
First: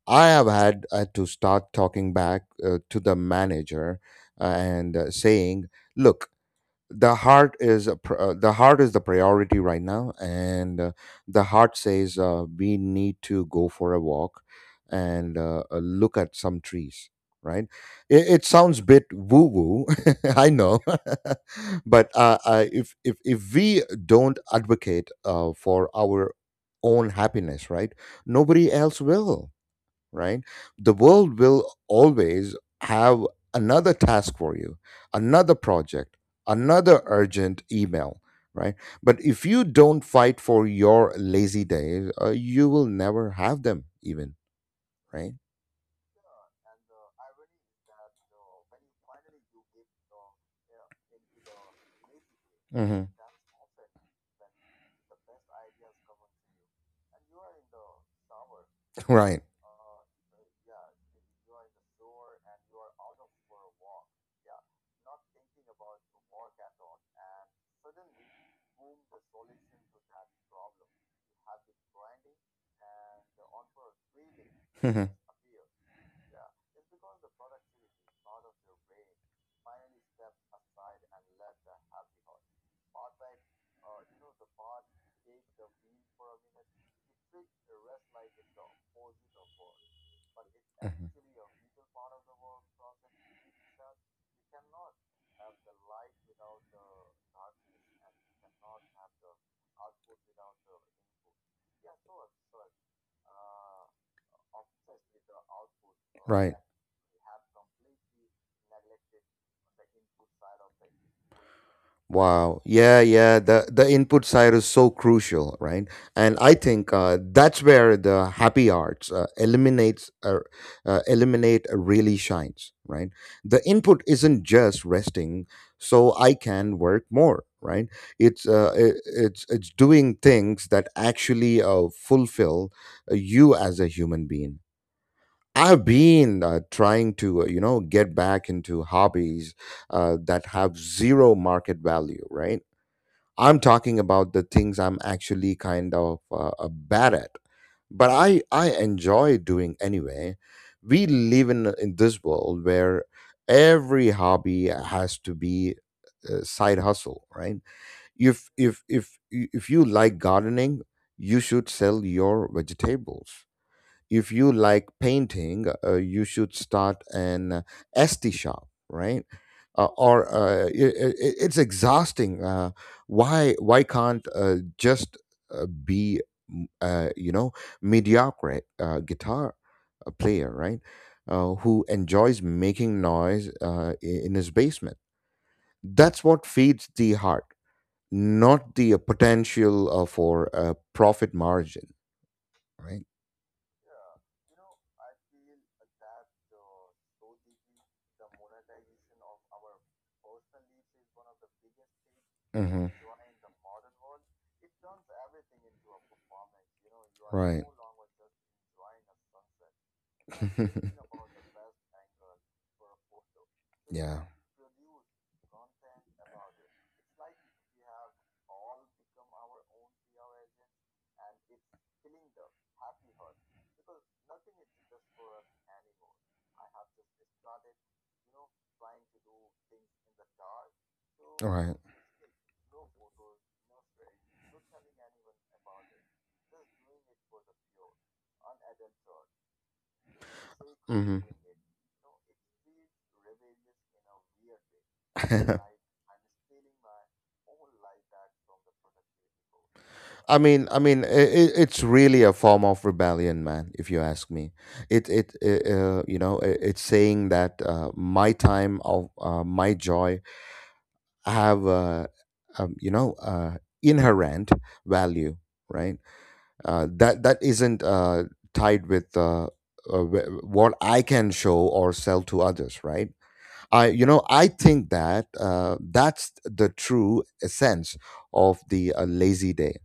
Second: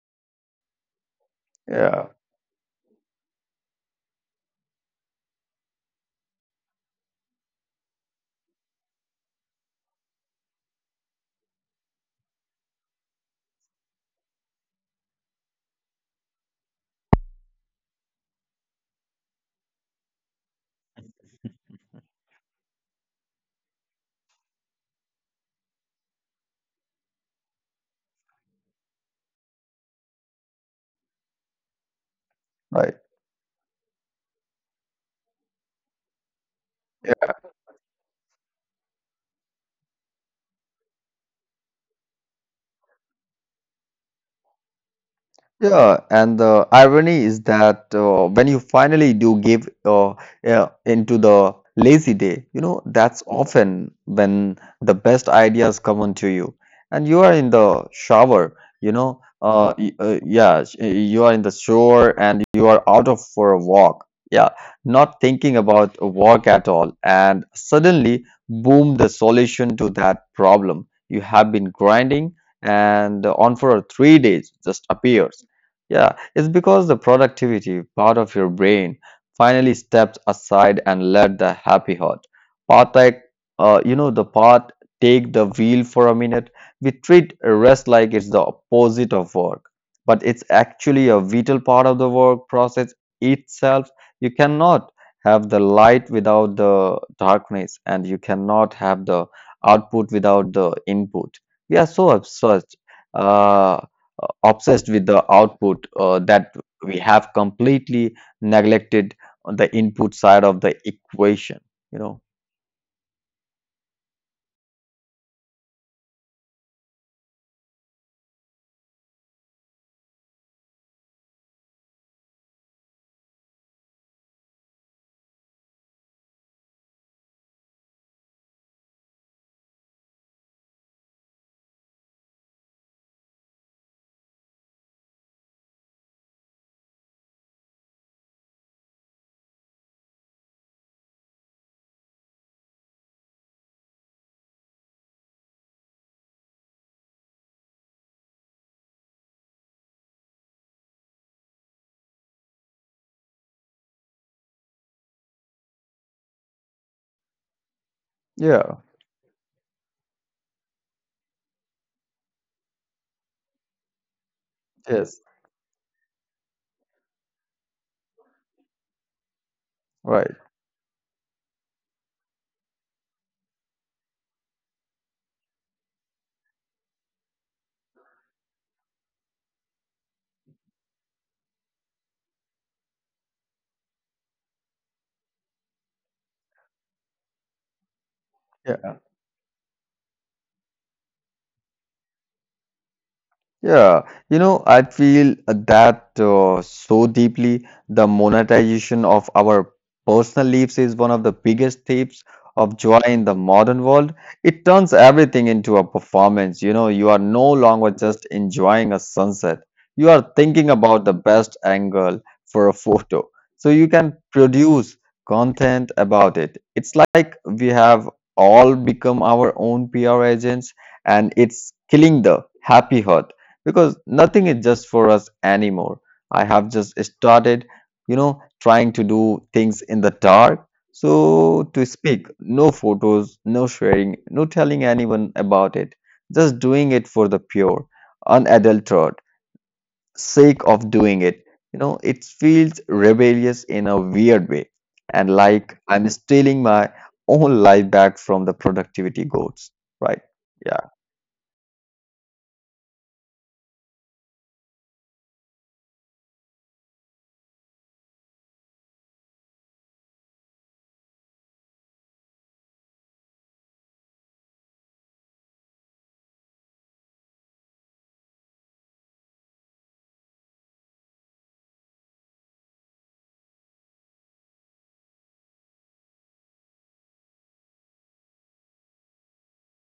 I have had to start
yeah,
talking back to the manager and saying, "Look, the heart is a the heart is the priority right now, and the heart says we need to go for a walk and look at some trees." Right? It sounds bit woo woo, I know, but if we don't advocate for our own happiness, right? Nobody else will, right? The world will always
right.
have another task for you, another project, another urgent email, right? But if you don't fight for your lazy days, you will never have them, even, right?
Yeah, and the irony is that when you finally do give yeah, into the lazy day, you know,
Hmm.
that's often when the best ideas come onto you. And you are in the shower,
Right.
you are in the shower and you are out of for a walk. Yeah, not thinking about a walk at all. And suddenly, boom, the solution to that problem you have been grinding and on for 3 days just
Mhm.
appears yeah, it's because the productivity part of your brain finally steps aside and let the happy heart part like you know the part take the wheel for a minute. We treat rest like it's the opposite of work, but it's actually
Mhm.
a vital part of the work process itself. You cannot have the light without the darkness, and you cannot have the output without the input. We are so obsessed. Uh, uh, obsessed with the output that
Right.
we have completely neglected on the input side of the equation, you know.
Wow. Yeah, yeah. The input side is so crucial, right? And I think that's where the happy arts eliminate really shines, right? The input isn't just resting so I can work more, right? It's doing things that actually fulfill you as a human being. I've been trying to, you know, get back into hobbies that have zero market value, right? I'm talking about the things I'm actually kind of bad at, but I enjoy doing anyway. We live in this world where every hobby has to be a side hustle, right? If
Yeah,
if if if you like gardening, you should sell your vegetables. If you like
yes,
painting, you should start an ST shop, right? Or
right,
it, it's exhausting. Why can't just be you know mediocre guitar player, right? Who enjoys making noise in his basement? That's what feeds the heart, not
yeah.
the potential for a profit margin, right?
Yeah, you know, I feel that so deeply. The monetization of our personal lives is one of the biggest thieves of joy in the modern world. It turns everything into a performance. You know, you are no
Right.
longer just enjoying a sunset, you are thinking about the best angle for a photo. So you can
Yeah.
produce content about it. It's like we have all become our own PR agents, and it's killing the happy heart because nothing is just for us anymore. I have just started, you know, trying to do things in the dark.
All
So,
right.
to
You're.
speak, no photos, no sharing, no telling anyone about it, just doing it for the pure, unadulterated sake of doing
Mm-hmm.
it. You know, it feels rebellious in a weird way and like I'm stealing my own life back from the productivity goats, right?
I now. Mean,
Yeah.
I mean, it, it's really a form of rebellion, man. If you ask me, you know, it's saying that my time of my joy have, you know, inherent value, right? That isn't tied with what I can show or sell to others, right? I think that that's the true essence of the lazy day.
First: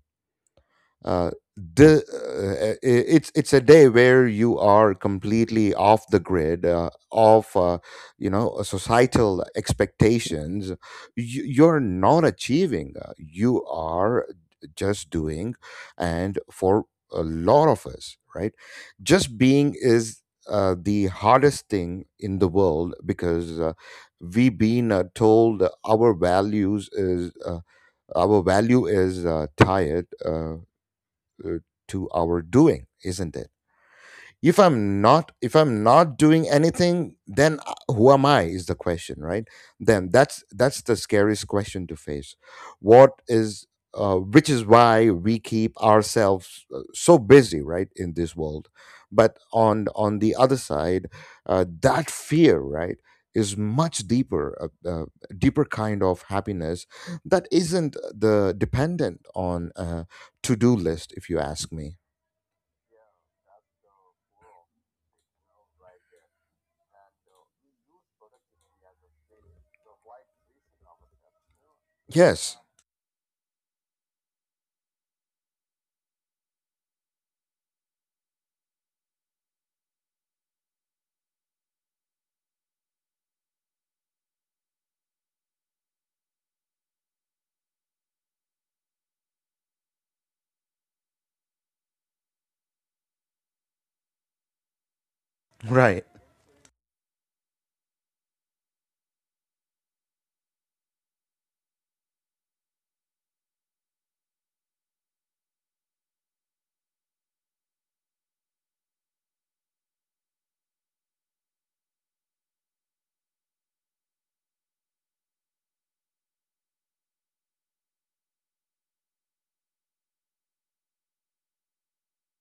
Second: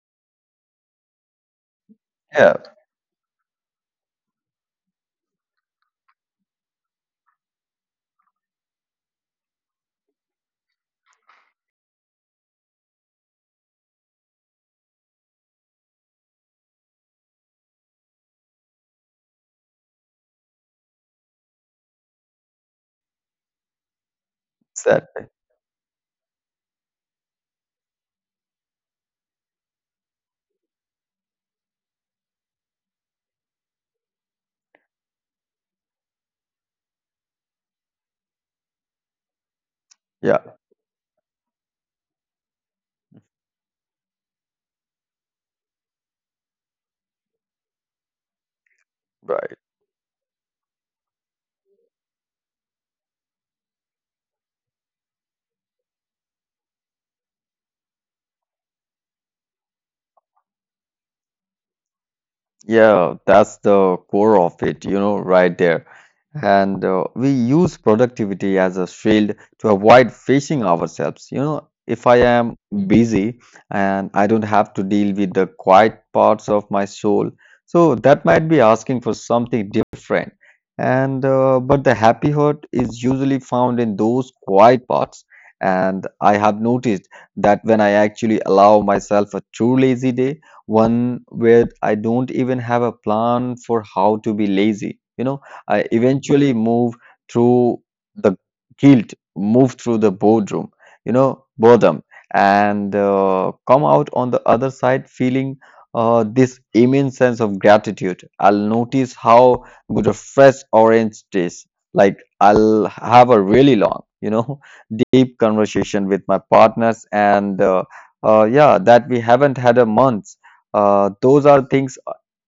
uh, the
Yeah.
uh, uh, i- it's it's a day where you are completely off the grid, off societal expectations. You're not achieving, you are just doing. And for a lot of us, right, just being is the hardest thing in the world, because we've
It's
been
that.
told our values is our value is tired, uh, to our doing, isn't it? If I'm not doing anything, then who am I is the question, right? Then
Yeah.
that's the scariest question to face. What is, which is why we keep ourselves so busy, right, in this world. But
Right.
on the other side, that fear, right, is much deeper. Deeper kind of happiness that isn't the dependent on a to-do list, if you ask me.
Yeah, that's the core of it, you know, right there. And we use productivity as a shield to avoid facing ourselves. You know, if I am
Yes,
busy and I don't have to deal with the quiet parts of my soul, so that might be asking for something different. And but the happy hurt is usually found in those quiet parts. And I have noticed that when I actually allow myself a true lazy day, one where I don't even have a plan for how to be lazy. You know, I
right.
eventually move through the guilt, move through the boredom, you know, boredom, and come out on the other side feeling this immense sense of gratitude. I'll notice how good a fresh orange tastes. Like I'll have a really long, you know, deep conversation with my partners and yeah, that we haven't had a month those are things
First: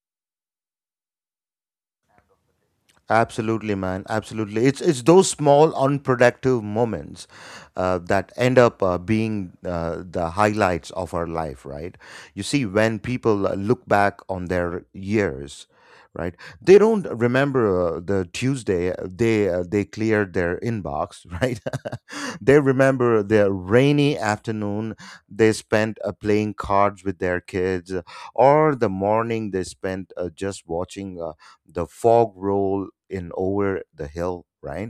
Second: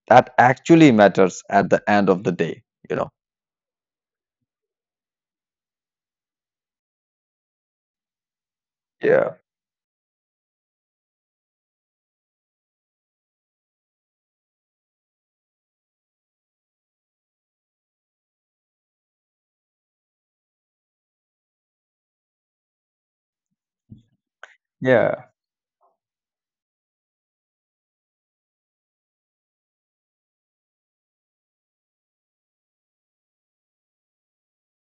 that actually matters at the end of the day, you know.
Absolutely, man. Absolutely. It's those small unproductive moments that end up
Yeah,
being the highlights of our life, right? You see, when people look back on their years, right, they don't remember the Tuesday they cleared their inbox, right? They remember their rainy afternoon
yeah,
they spent playing cards with their kids, or the morning they spent just watching the fog roll in over the hill, right?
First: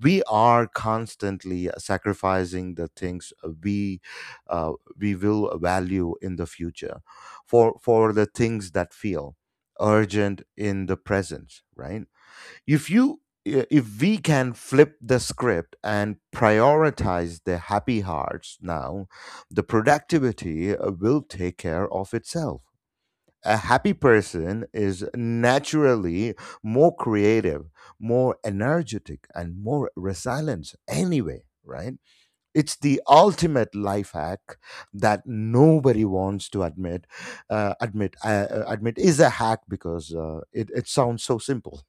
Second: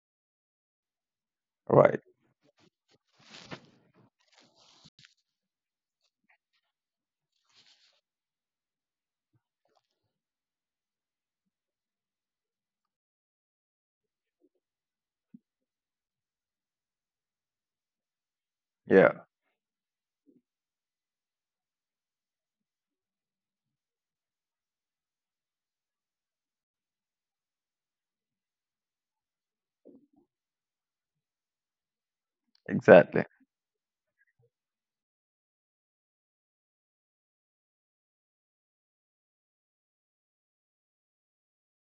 We are constantly
right,
sacrificing the things we uh, we will value in the future for the things that feel urgent in the present, right? If you I- if we can flip the script and prioritize the happy hearts now,
yeah,
the productivity will take care of itself. A happy person is naturally more creative, more energetic, and more resilient anyway, right? It's the
exactly,
ultimate life hack that nobody wants to admit. Admit is a hack because it sounds so simple.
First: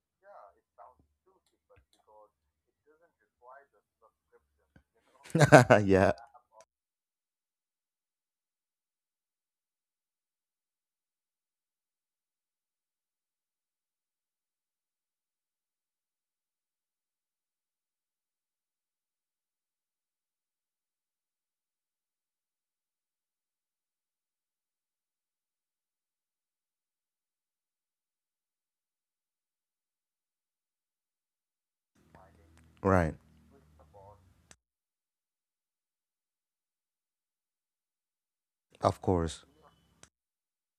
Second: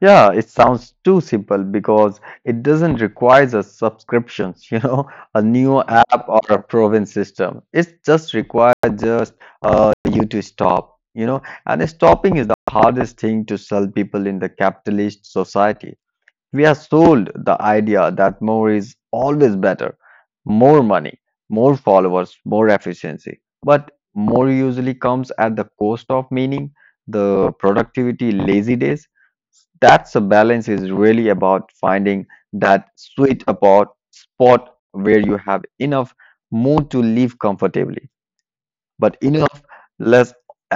yeah, it sounds too simple because it doesn't require a subscriptions, you know, a new
Yeah,
app or a proven system. It just requires just you to stop, you know, and stopping is the hardest thing to sell people in the capitalist society. We are sold the idea that more is always better. More money, more followers, more efficiency. But more usually comes at the cost of meaning, the productivity, lazy days. That's a balance is really about finding that
right.
sweet about spot where you have enough mood to live comfortably
Of
but
course.
enough let's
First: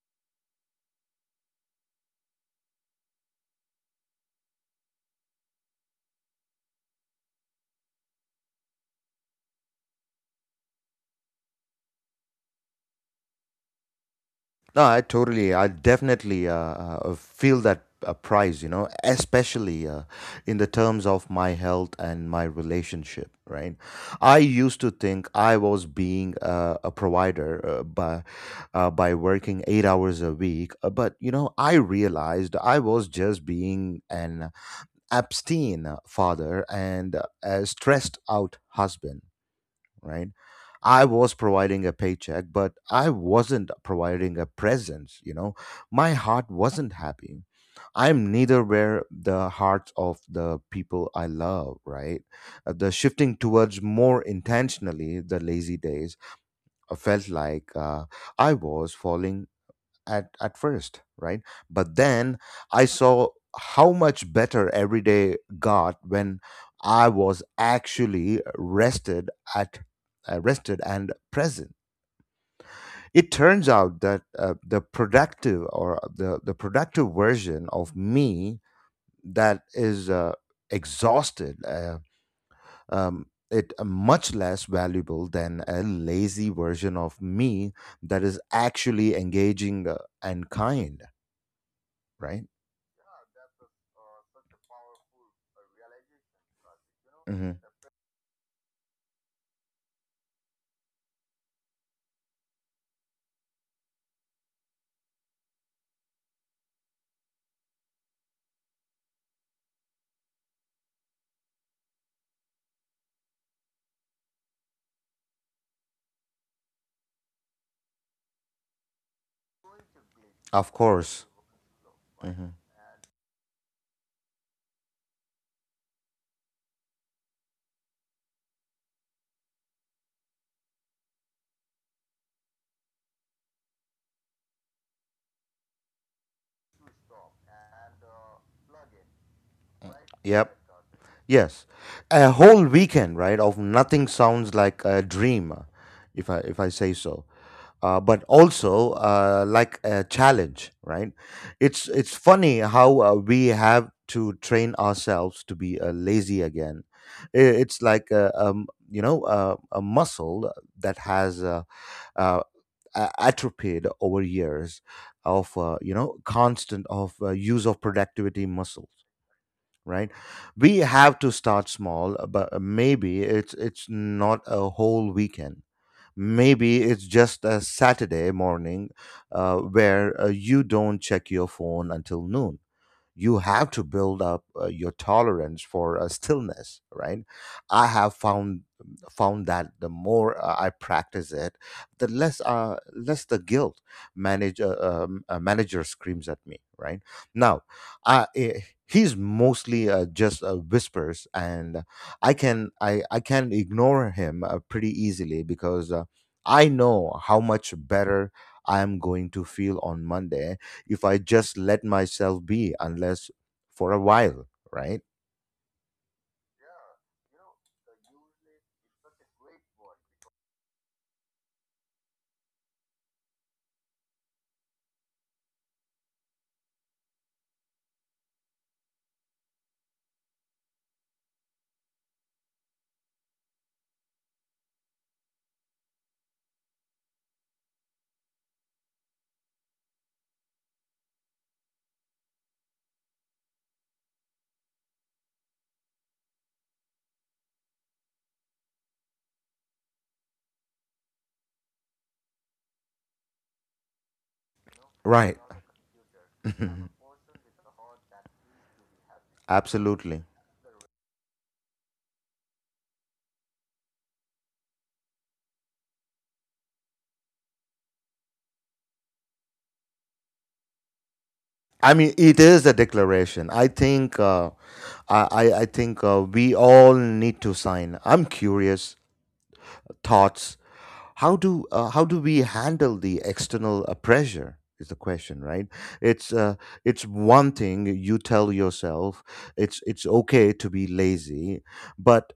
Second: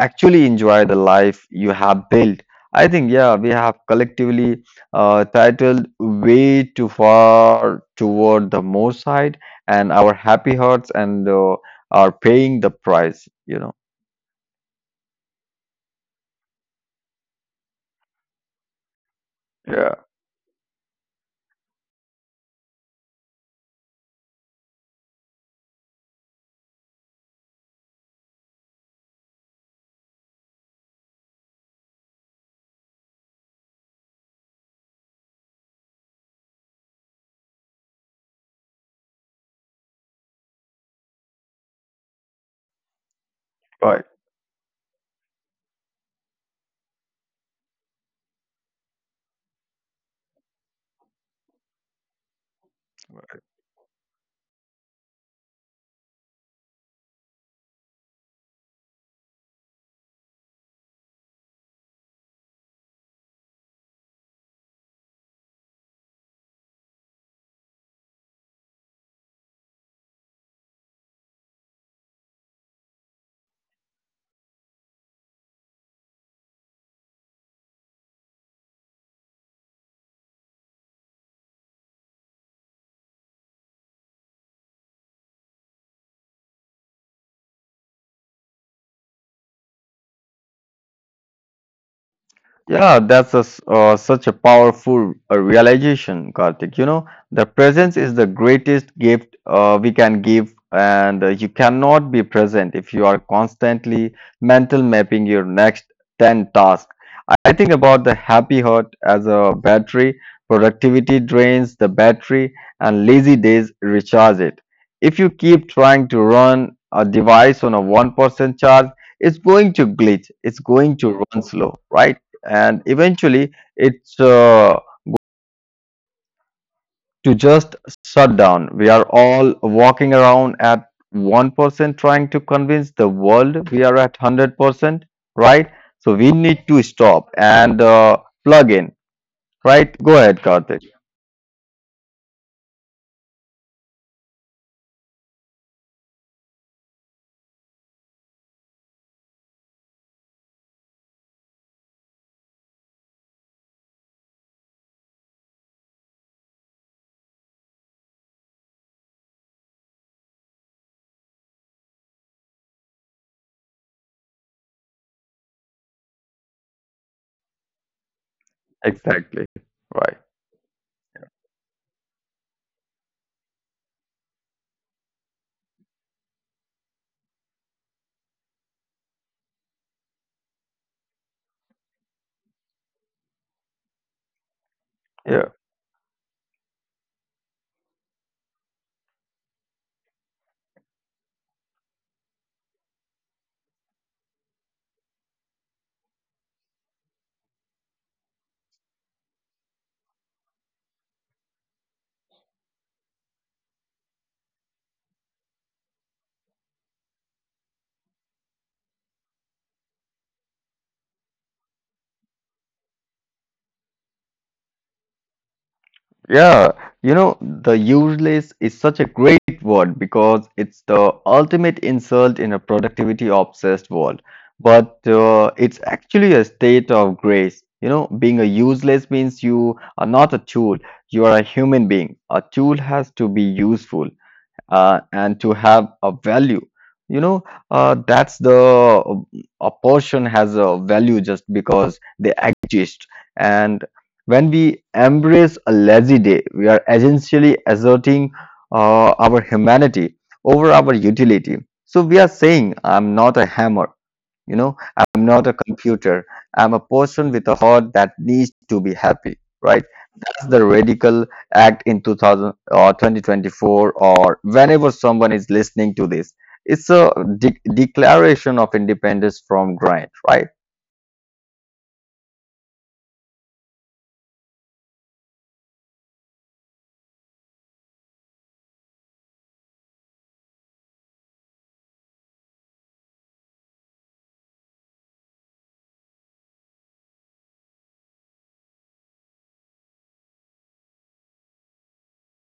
actually enjoy the life you have built. I think, yeah, we have collectively titled way too far toward the more side, and our happy hearts and are paying the price, you know.
No, I totally, I definitely feel that price, you know, especially
Yeah,
in the terms of my health and my relationship, right? I used to think I was being a provider by working 8 hours a week, but you know, I realized I was just being an abstain father and a stressed out husband, right? I was providing a paycheck, but I wasn't
right.
providing a presence, you know. My heart wasn't happy. I'm neither where the hearts of the people I love, right? The shifting towards more intentionally the lazy days felt like I was falling at first, right? But then I saw how much better every day got when I was actually rested at rested and present. It turns out that the productive version of me that is exhausted. It much less valuable than a lazy version of me that is actually engaging, and kind, right.
Yeah, that's a s such a powerful realization, Karthik. You know, the
Mhm.
presence is the greatest gift we can give, and you cannot be present if you are constantly mental mapping your next 10 tasks. I think about the happy heart as a battery. Productivity drains the battery and lazy days recharge it. If you keep trying to run a device on a 1% charge, it's going to glitch. It's
Of
going to
course.
run slow, right?
Mhm.
And eventually, it's to just shut down. We are all walking around at 1% trying to convince the world we are at 100%, right? So we need to stop and plug in. Right? Go ahead,
Yep.
Karthik.
Yes. A whole weekend, right, of nothing sounds like a dream, if I say so. But also like a challenge, right? It's funny how we have to train ourselves to be lazy again. It's like a, you know, a muscle that has uh, atrophied over years of you know, constant of use of productivity muscles.
Exactly.
Right,
Right.
we have to start small, but maybe it's not a whole weekend. Maybe it's just a Saturday morning where you don't check your phone until noon. You have to build up your
Yeah.
tolerance for stillness, right? I have found that the more I practice it, the less the guilt manager manager screams at me, right? Now i eh, he's mostly just whispers, and I can ignore him pretty easily, because I know how much better I am going to feel on Monday if I just let myself be, unless for a while, right?
Yeah. You know, the useless is such a great word because it's the ultimate insult in a productivity obsessed world. But it's actually a state of grace. You know, being a useless means you are not a tool, you are a human being. A tool has to be useful, and to have a value, you know. Uh, that's the uh, a person has a value just because they exist, and when we embrace a lazy day we are essentially asserting our humanity over our utility. So we are saying I'm not a hammer, you know, I'm
Right.
not a computer, I'm a person with a heart that needs to be happy, right?
Absolutely.
The Radical Act in 2000 or 2024 or whenever someone is listening to this. It's a declaration of independence from grant, right?
I mean, it is a declaration, I think. I think we all need to sign. I'm curious thoughts. How do we handle the external pressure is the question, right? It's uh, it's one thing you tell yourself it's okay to be lazy, but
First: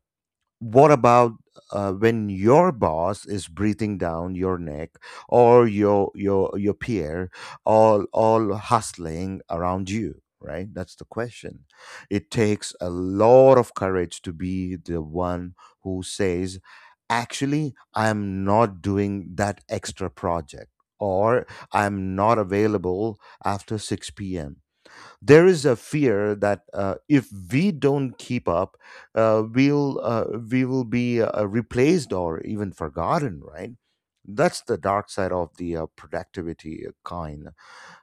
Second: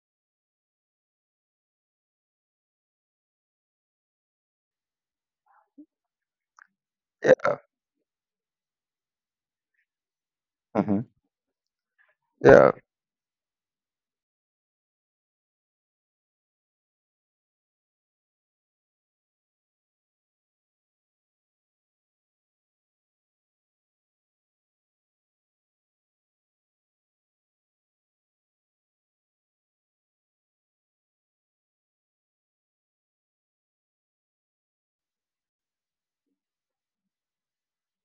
what about when your boss is breathing down your neck, or your peer
Yeah.
all hustling around you, right? That's
Mhm.
the question. It
Yeah.
takes a lot of courage to be the one who says, actually, I'm not doing that extra project, or I'm not available after 6 p.m. There is a fear that if we don't keep up, we will be replaced or even forgotten, right? That's the dark side of the productivity kind.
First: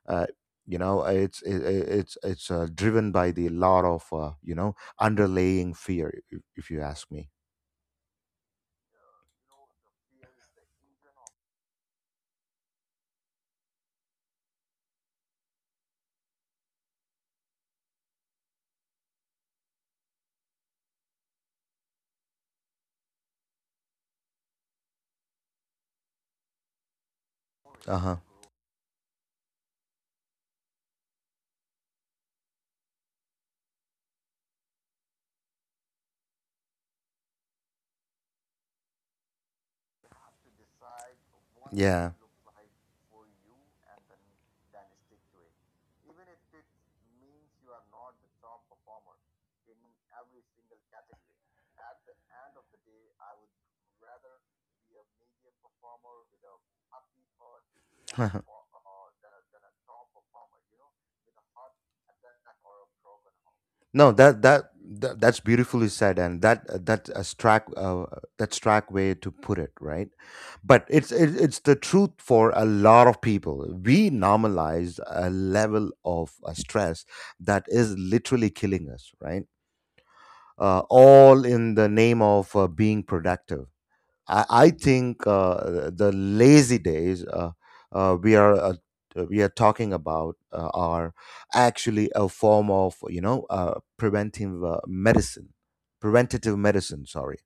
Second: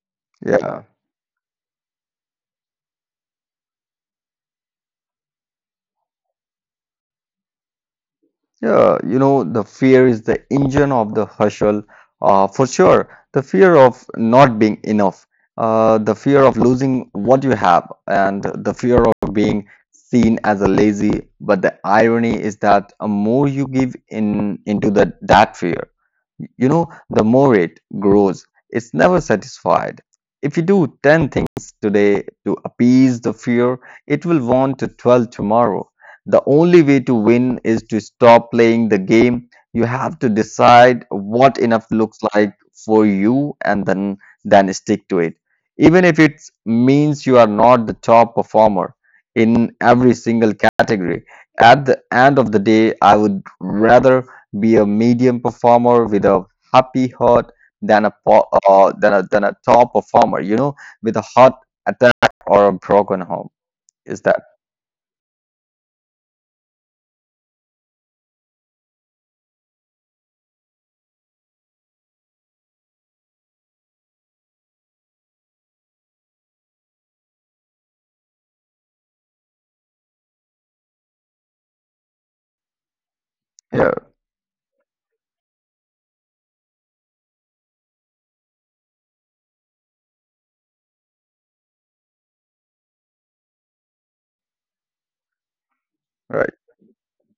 Uh, you
Yeah.
know, it's it, it- it's driven by the lot of you know, underlaying fear, if you ask me.
Yeah, you know, the fear is the engine of the hustle, for sure. The fear of not being enough, the fear of losing what you have, and the fear of being seen as a lazy. But the irony is that the more you give in into the that fear, you know, the more it
Uh huh.
grows. It's never satisfied. If you do 10 things today to appease the fear, it will want to 12 tomorrow. The only way to win is to stop playing the game. You have to decide what enough
Yeah.
looks like for you and then stick to it. Even if it means you are not the top performer in every single category. At the end of the day, I would rather be a medium performer with a happy heart than a po- than a top performer, with a heart attack or a broken home.
No,
Is that
that's beautifully said, and that's a strack that's strack way to put it, right? But it's the truth for a lot of people. We normalize a level of stress that is literally killing us, right? All in the name of being productive.
yeah,
I think the lazy days uh, we are uh, we are talking about are actually a form of, you know, preventive medicine, preventative
right.
medicine. Sorry.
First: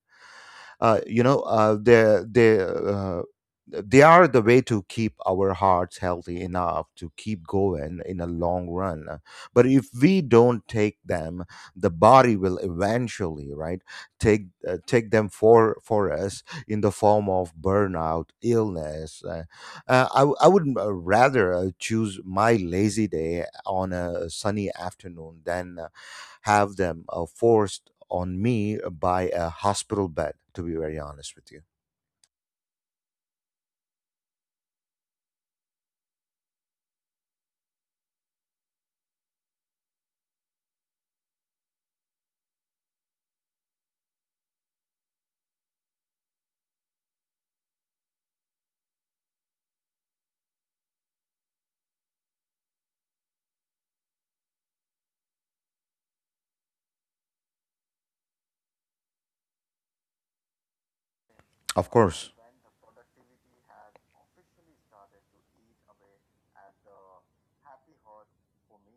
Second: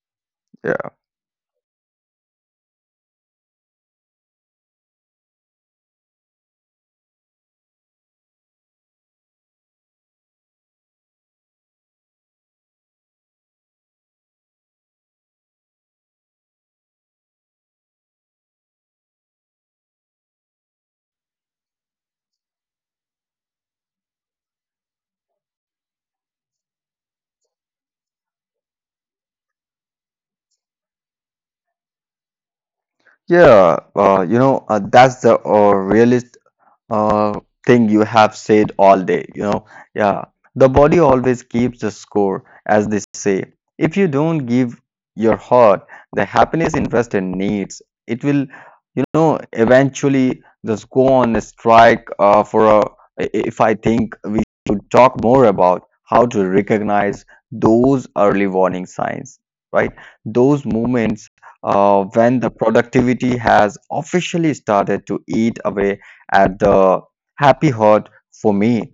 Yeah.
You know, they are the way to keep our hearts healthy enough to keep going in a long run. But if we don't take them, the body will eventually, right, take take them for us in the form of burnout illness. I would rather choose my lazy day on a sunny afternoon than have them forced on me by a hospital bed, to be very honest with you.
Yeah, that's the really uh, thing you have said all day. Yeah, the body always keeps the score, as they say. If you don't give your heart the happiness investor needs, it will, eventually just go on a strike. If I think we should talk more about how to recognize those early warning signs, right? Those moments
Of course.
when the productivity has officially started to eat away at the happy hot for me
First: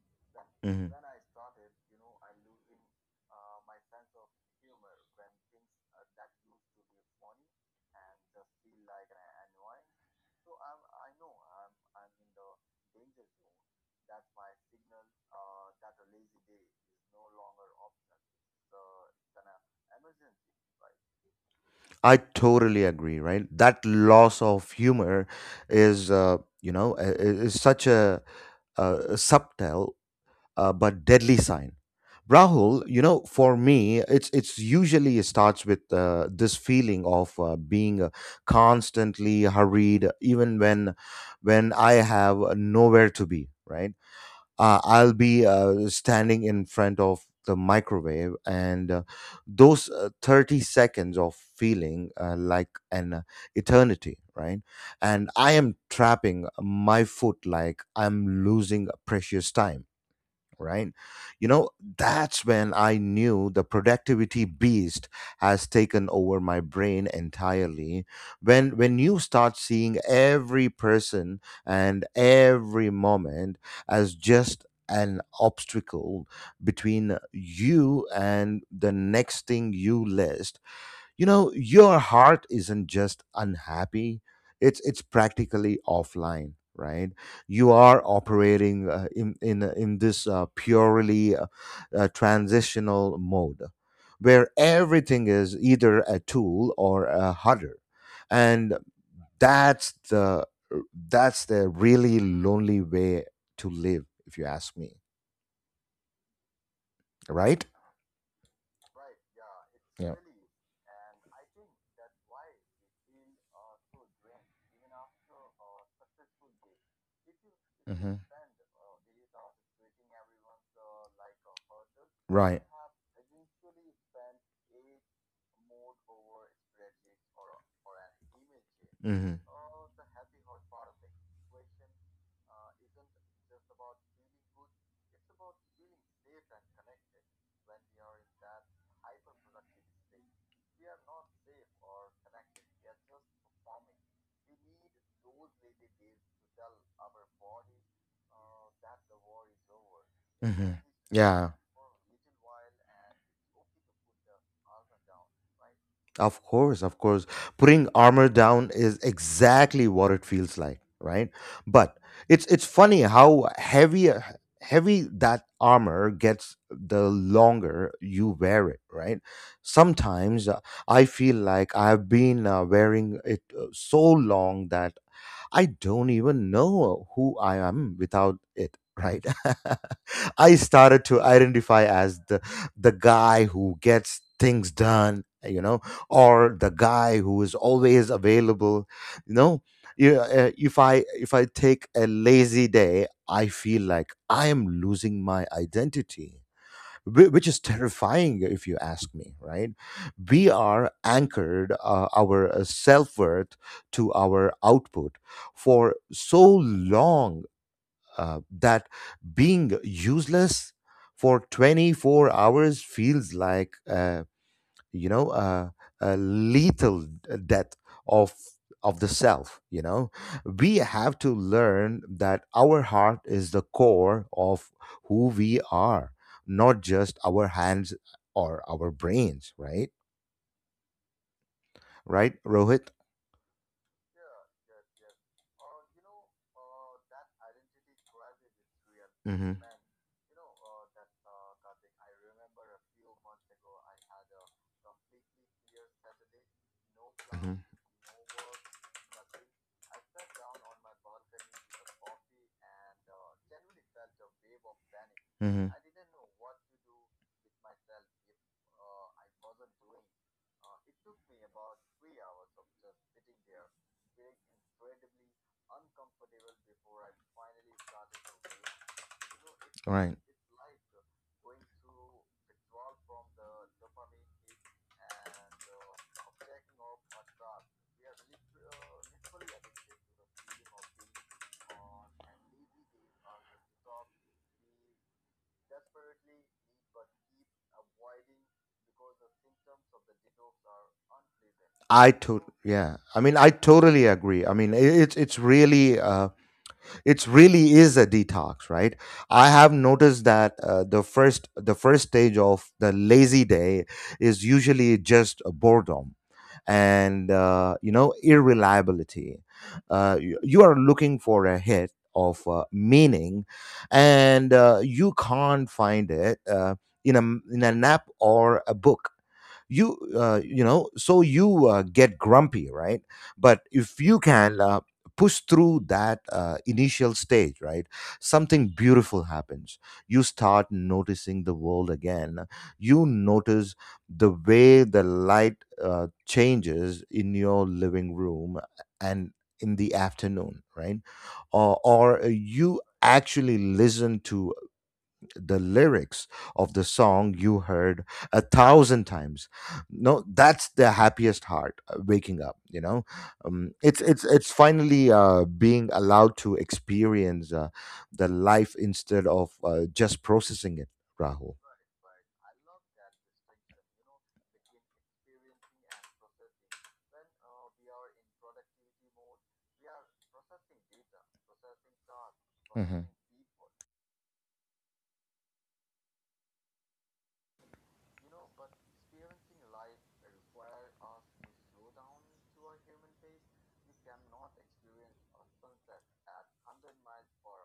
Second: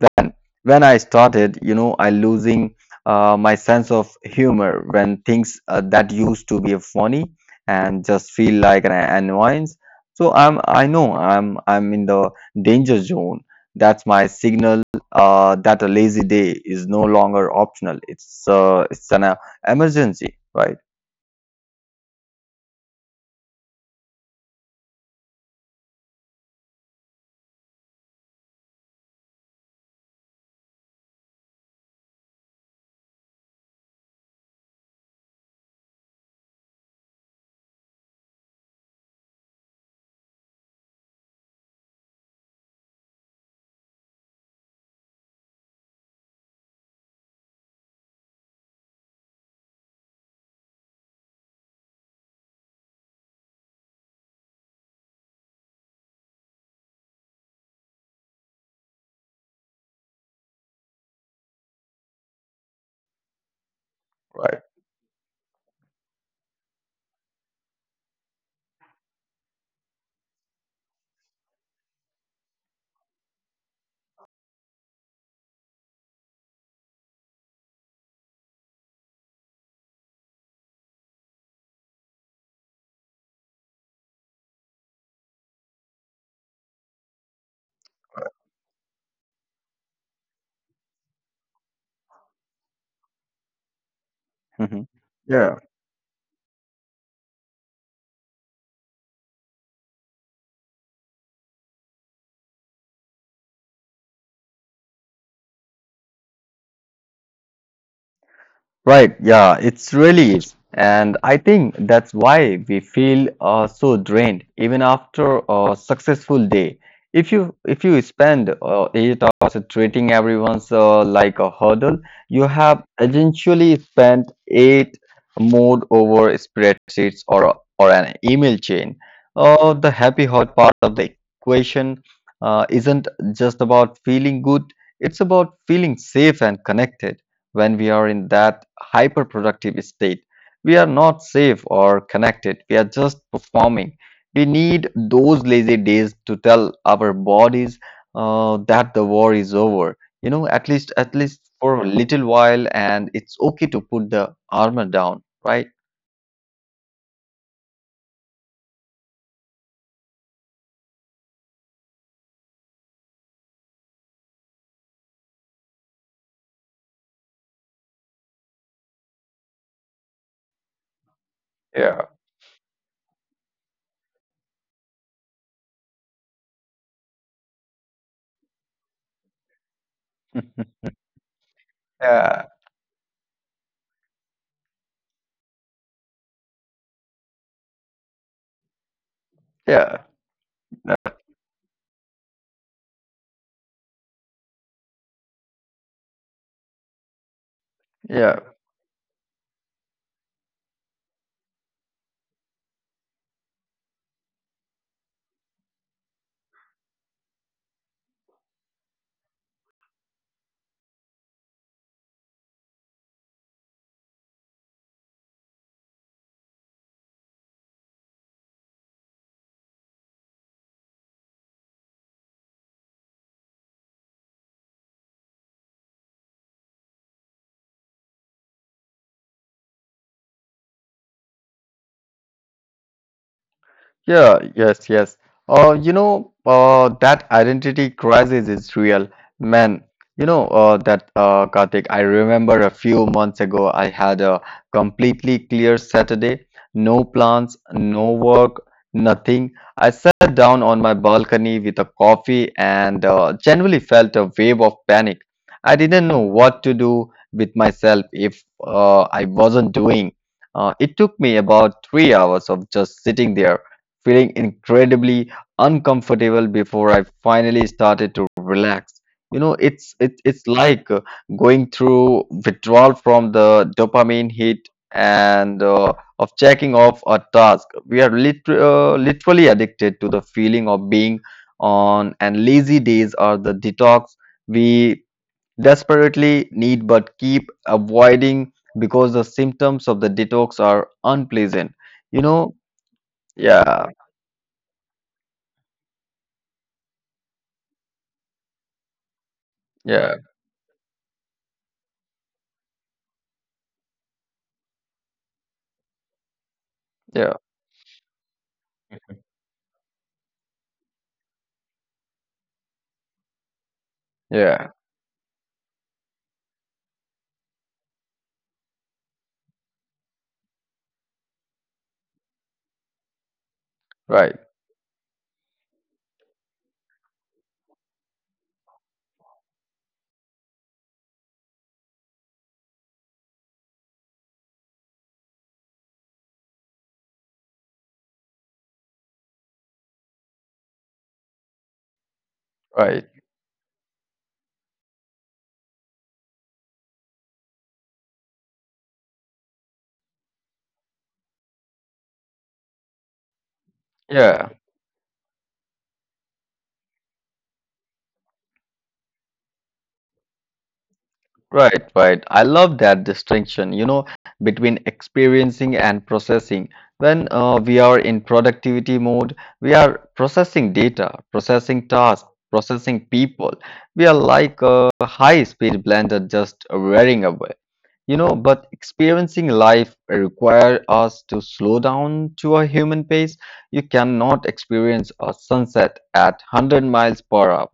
when when
Hmm.
I started I losing my sense of humor when things that used to be funny and just feel like an annoyance so i know i'm in the danger zone. That's my signal that a lazy day is no longer optional. It's an emergency, right?
I totally agree, right? That loss of humor is, you know, is such a, subtle but deadly sign. Rahul, you know, for me, it's usually it starts with this feeling of being constantly hurried, even when I have nowhere to be. Right, I'll be standing in front of the microwave, and those 30 seconds of feeling like an eternity. Right, and I am trapping my foot like I'm losing precious time, right? You know, that's when I knew the productivity
right
beast has taken over my brain entirely. When you start seeing every person and every moment as just an obstacle between you and the next thing you list, you know your heart isn't just unhappy, it's practically offline, right? You are operating in this purely transitional mode where
hmm
everything
Yeah.
is either a tool or a hudder. And that's the, that's the really lonely way to live, if you ask me, right?
Right, yeah, it's
Yeah.
really is. And I think that's why we feel so drained even after a successful day. If you
Hmm.
spend eight hours treating everyone's like a hurdle, you
Right.
have essentially spent eight more over spreadsheets or an email chain.
Hmm.
The happy hot part of the equation isn't just about feeling good; it's about feeling safe and connected. When we are in that hyperproductive state, we are not safe or connected. We are just performing. We need those lazy days to tell our bodies that the war is over. You know,
Hmm.
at least
Yeah.
for a little while, and it's okay to put the armor down, right?
Of course, of course. Putting armor down is exactly what it feels like, right? But it's funny how heavy that armor gets the longer you wear it, right? Sometimes, I feel like
Yeah.
I've been wearing it so long that I don't even know who I am without it, right? I started to identify as
Yeah.
the guy who gets things done, you know, or the guy who is always available, you know.
Yeah,
You, if I take a lazy day, I feel like I am losing my identity, which is
yeah.
terrifying, if you ask me, right? We are anchored, our self-worth to our output for so long, that being useless for 24 hours feels like, you know, a lethal death of the self, you know. We have to learn that our heart is the core of who we are, not just our hands or our brains, right? Right, Rohit.
Yeah, yes, yes. That identity crisis is real,
Mm-hmm.
man. That Karthik, I remember a few months ago, I had a completely clear Saturday, no plans,
Mm-hmm.
no work, nothing. I sat down on my balcony with a coffee and genuinely felt a wave of panic. I
Mm-hmm.
didn't know what to do with myself if I wasn't doing. It took me about three hours of just sitting there feeling incredibly uncomfortable before I finally started to relax. You know,
Right.
it's like going through withdrawal from the dopamine hit and of checking off a task. We are literally addicted to the feeling of being on, and lazy days are the detox we desperately need but keep avoiding because the symptoms of the detox are unpleasant. You
I
know,
to Yeah, I mean, I
yeah,
totally agree, I mean, it's really it's really is a detox, right? I have
yeah.
noticed that the first stage of the lazy day is usually just boredom
yeah
and, you know, irreliability. You are looking for a hit of meaning, and
yeah
you can't find it in a in an app or a book. You know, so you get grumpy, right? But if you
right
can push through that initial stage, right, something beautiful happens. You start noticing the world again. You notice the way the light changes in your living room and in the afternoon, right? Or, you
right
actually listen to the lyrics of the song you heard a thousand times. No, that's the happiest heart waking up. You know, um, it's it's
yeah
it's finally being allowed to experience the life instead of just processing it, Rahul.
Right, right. I love that distinction, you know, between experiencing and processing. When we are in productivity mode, we are processing data, processing tasks, processing
Hmm.
people. We are like a high-speed blender just wearing away. You know, but experiencing life requires us to slow down to a human pace. You cannot experience a sunset at 100 miles per hour,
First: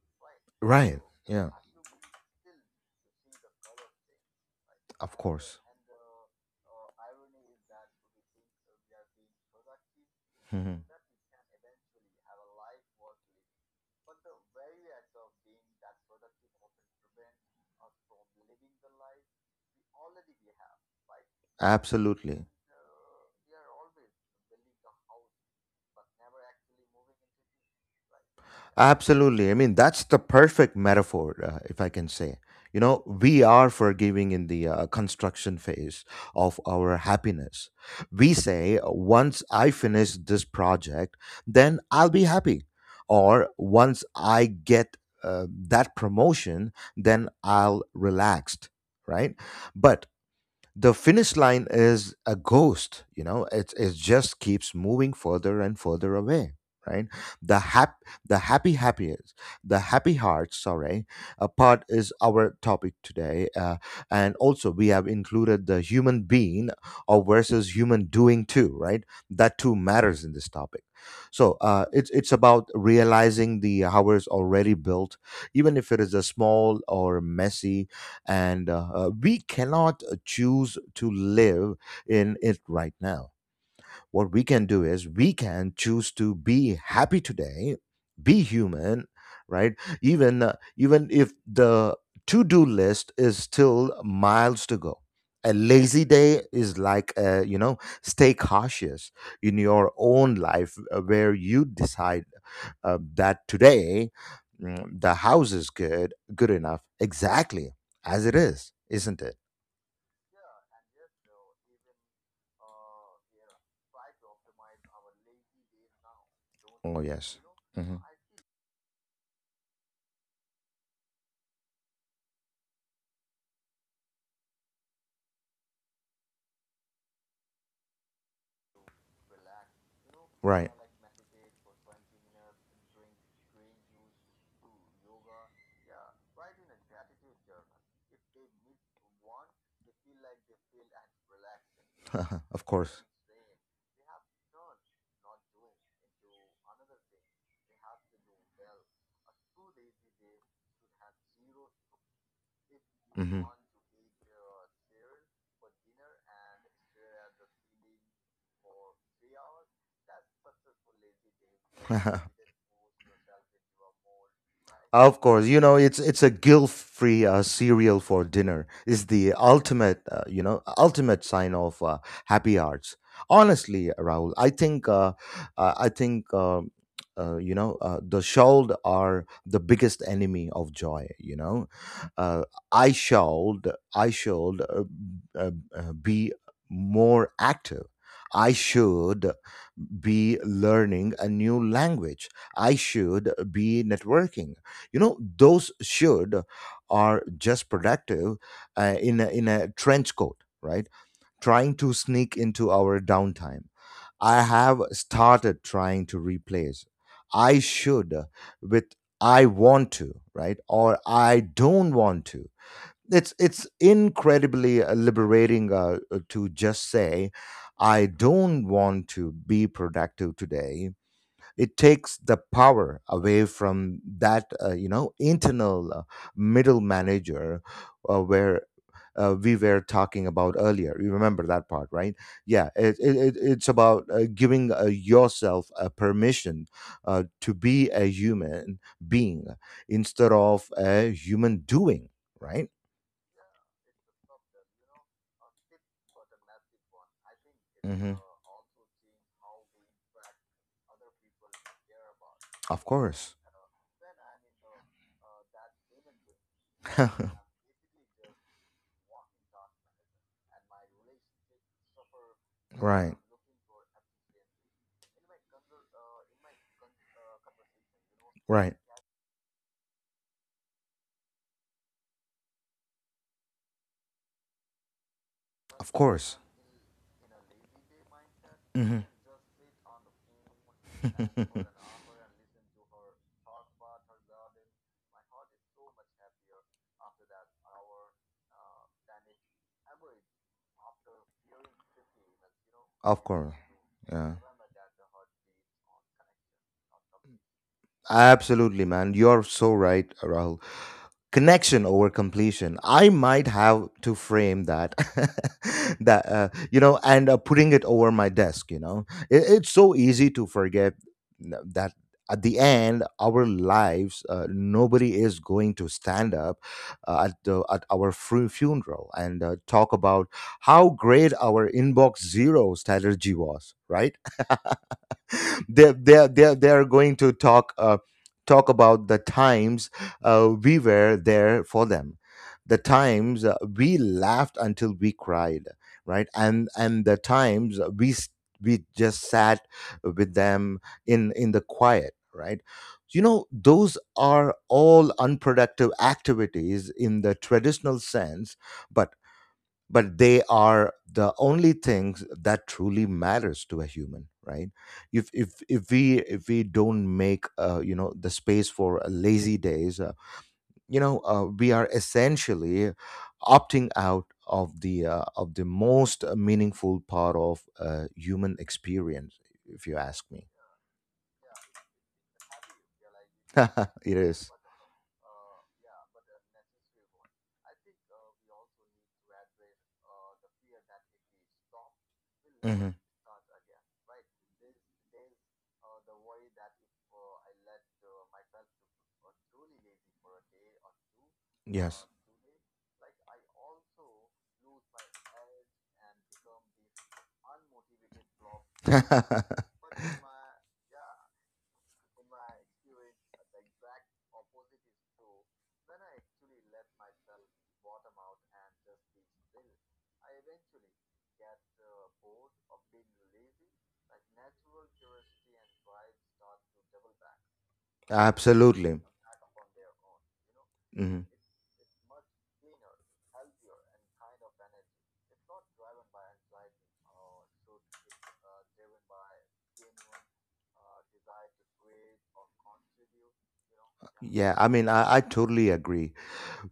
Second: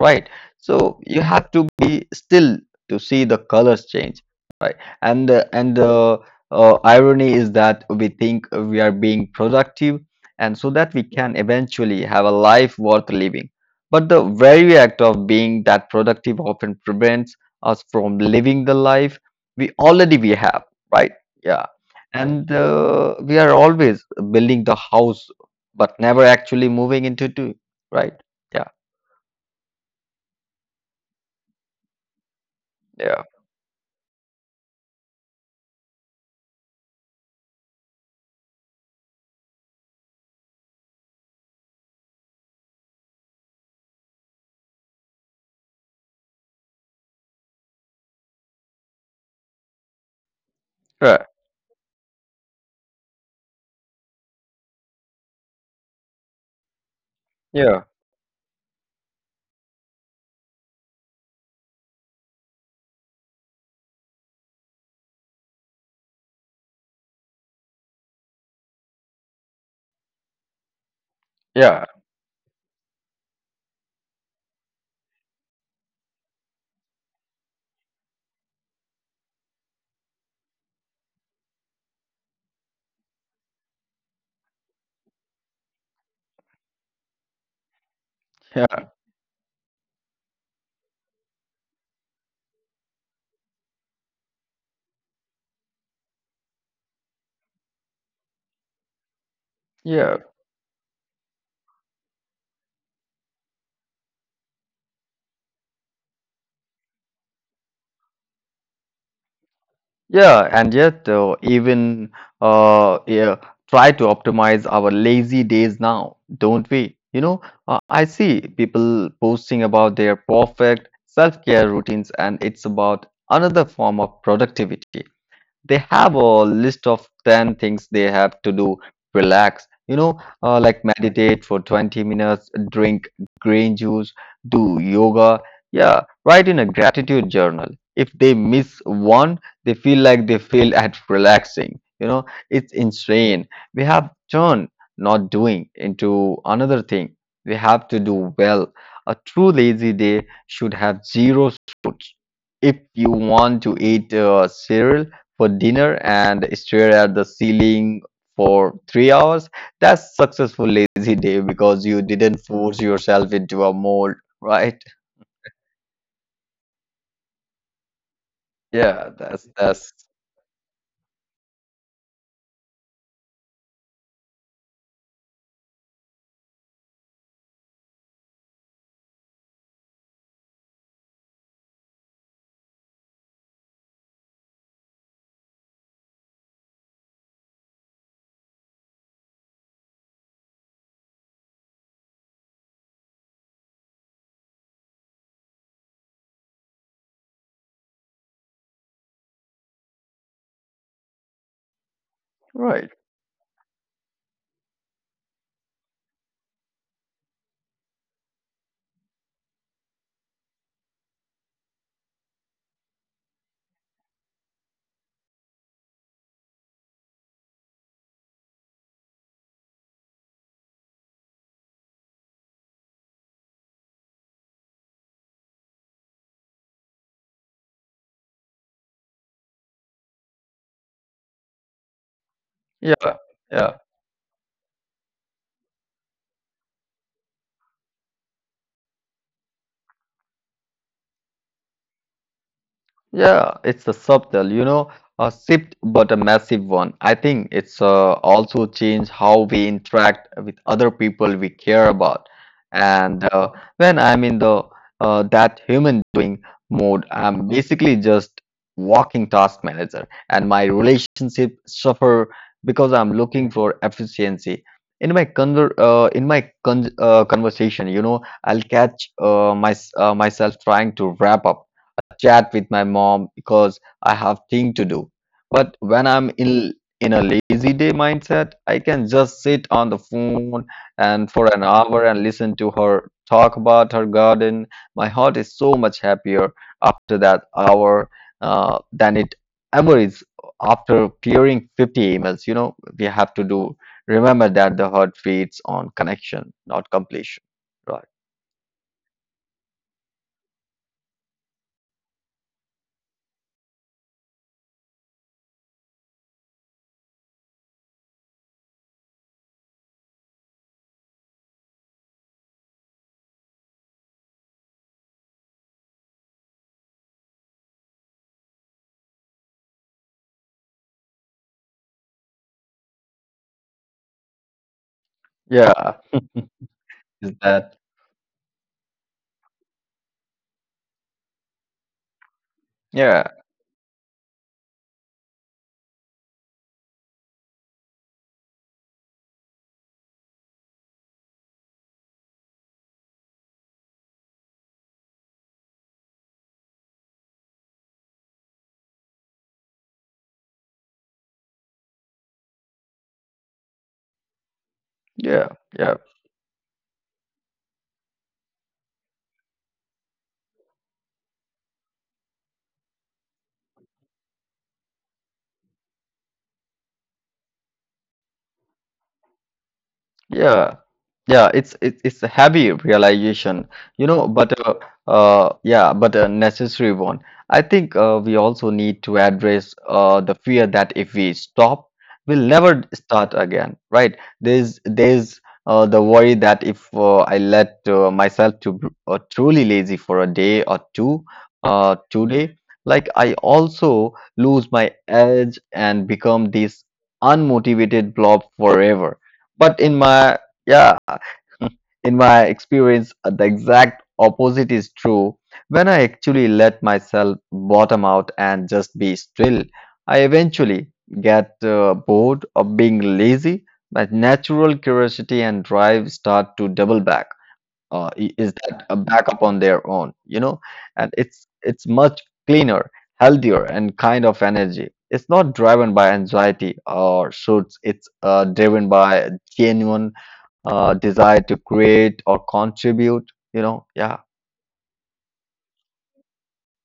right? So
Right?
you
Yeah.
have to be still to see the colors change, right?
Of course.
And the irony is that we think we are being productive, and so
Mhm.
that we can eventually have a life worth living. But the very act of being that productive often prevents us from living the life we have, right? Yeah, and
Absolutely.
we are always building the house, but never actually moving into it, right? Yeah,
Absolutely. I mean, that's the perfect metaphor, if I can say. You know,
yeah,
we are forgiving in the construction phase of our happiness. We say, once I finish this project, then I'll be happy. Or once I get that promotion, then I'll relaxed, right? But the
sure,
finish line is a ghost, it just keeps moving further and further away, right? the
yeah,
hap the happy happiest, the happy heart, sorry, a part is our topic today. And also we have included the human being or versus human doing too, right? That too matters in this topic. So
yeah.
it's about realizing the hours already built, even if it is a small or messy. And uh, uh, we cannot choose to live in it right now. What we can do is we can choose to be happy today, be
Yeah,
human, right? Even if the to-do list is still miles to go. A lazy day is like, you know, stay cautious in your
Yeah.
own life, where you decide that today, the house is good, good enough, exactly as it is, isn't it?
Yeah, and yet uh, yeah, try to optimize our lazy days now, don't we?
Oh yes. Hmm.
I see people posting about their perfect self-care routines, and it's about another form of productivity. They have a list of 10 things they have to do relax,
Right.
like meditate for 20 minutes, drink green juice, do yoga, yeah write in a gratitude journal. If they miss one, they feel like they fail at relaxing, you know.
Of
It's
course.
insane. We have turned not doing into another thing we have to do well. A true lazy day should have zero rules. If you
Hmm.
want to eat cereal for dinner and stare at the ceiling for three hours, that's successful lazy day because you didn't force yourself into a mold, right?
Of course, it's a guilt-free, cereal for dinner. Is
Yeah,
the
that's
ultimate, ultimate sign of happy hearts. Honestly, Rahul, I think you know the shawled are the biggest enemy of joy. You know, uh, I shawled, I shawled uh, be more active. I should be learning a new language. I should be networking, you know. Those should are just productive, in a trench coat, right? Trying to sneak into
right.
our downtime. I have started trying to replace I should with I want to, right, or I don't want to. It's incredibly liberating to just say I don't want to be productive today. It takes the power away from that, you know, internal middle manager, where we were talking about earlier. You remember that part, right? Yeah,
Yeah,
it's
yeah.
about giving yourself a permission to be a human being instead of a human doing, right?
Yeah, it's a subtle, you know, a shift but a massive one. I think it's
Hmm.
also changed how we interact with other people we care about.
Of
And
course.
when I'm in the that human doing mode, I'm basically just walking task manager, and my relationship suffer because I'm
Right.
looking for efficiency. In my conversation, you know, I'll
Right.
catch myself trying to wrap up chat with my mom because I have thing to do. But
Of
when I'm
course.
in in a lazy day mindset, I
Hmm.
can just sit on the phone and for an hour and listen to her talk about her garden. My heart is so much happier after that hour than it ever is after clearing 50 emails. You know, we
Of
have to
course.
do
Yeah.
remember that the heart feeds on connection, not completion. Right.
Absolutely, man. You're so right, Rahul. Connection over completion. I might have to frame that, that and putting it over my desk. You know, it's so easy to forget that at the end, our lives, nobody is going to stand up at our funeral and talk about how great our inbox zero strategy was, right? they
Yeah,
they they they are going
is
to
that
talk, talk about the times we were there for them, the
yeah,
times we laughed until we cried, right, and the times, we just sat with them in the quiet, right? You know, those are all unproductive activities in the traditional sense, but but they are the only things that truly matters to a human, right? if
yeah,
if
yeah.
if we if we don't make, you know, the space for lazy days, we are essentially opting out of the, most meaningful part of human experience, if you ask me.
Yeah, yeah, it's a heavy realization, you
It
know, but
is.
yeah, but a necessary one. I think we also need to address the fear that if we stop, we'll never
Mhm.
start again, right? There's the worry that if I let myself to truly lazy for a day or two,
Yes.
today, like I also lose my edge and become this unmotivated blob forever. But in my yeah, in my experience, the exact opposite is true. When I actually let myself bottom out and just be still, I eventually get bored of being lazy. My natural curiosity and drive start to double back is that a
Absolutely.
backup on their own, you know. And
Mhm.
it's much cleaner, healthier and kind of energy. It's not driven by anxiety or shoots. It's driven by a genuine desire to create or contribute, yeah.
Yeah, I mean, I totally agree.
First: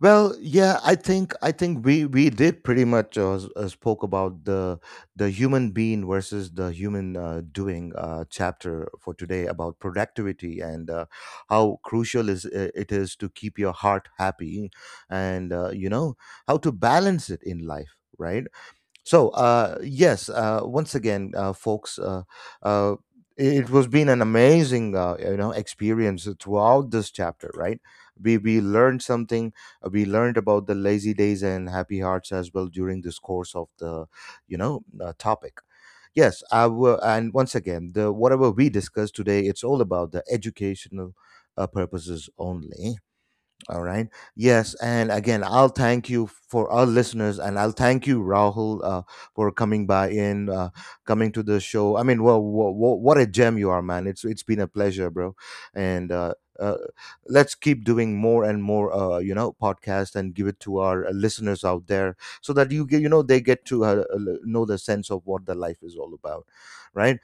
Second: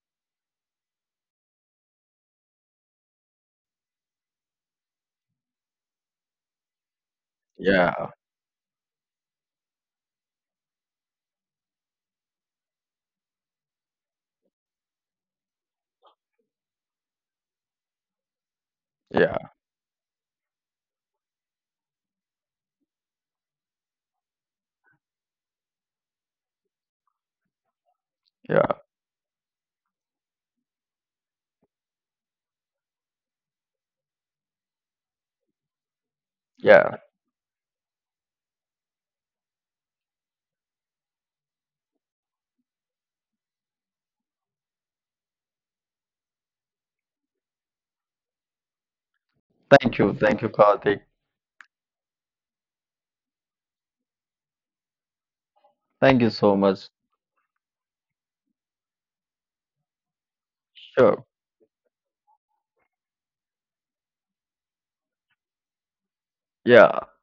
Well, yeah, I think we did pretty much spoke about the human being versus the human doing
yeah
chapter for today about productivity, and how crucial is it is to keep your heart happy and, you know, how to balance it in life, right? So,
yeah
yes, once again, folks, uh, it was been an amazing, experience throughout this chapter, right? We
yeah
learned something. We learned about the lazy days and happy hearts as well during this course of the, you know, topic. Yes, I
yeah
will, and once again, the whatever we discussed today, it's all about the educational purposes only. All right. Yes, and again, I'll thank you for our listeners, and I'll thank you, Rahul, for coming
Thank
by
you, thank
in,
you, Karthik.
coming to the show. I mean, well, what a gem you are, man! It's been a pleasure, bro, and
Thank you
uh,
so
uh,
much.
let's keep doing more and more, you know, podcast and give it to our
Sure
listeners out there, so that you get, you know, they get to know the sense of what the life is all about,
yeah
right?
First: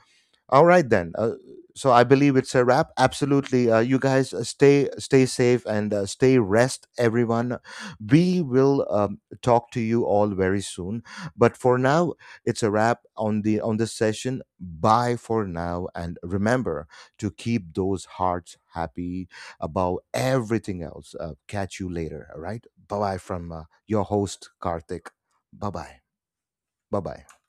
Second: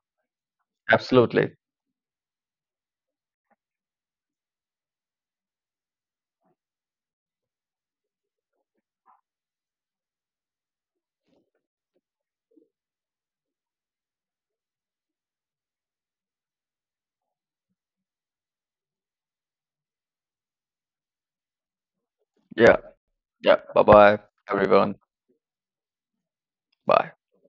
All right then.
absolutely
So I believe it's a wrap. Absolutely. You guys, stay safe and, stay rest, everyone. We will talk to you all very soon. But for now, it's a wrap on the on this session. Bye for now, and remember to keep those hearts happy above everything else. Catch you later. All right.
yeah
Bye bye from,
Yeah, bye
your
bye
host
everyone.
Karthik. Bye bye. Bye
Bye.
bye.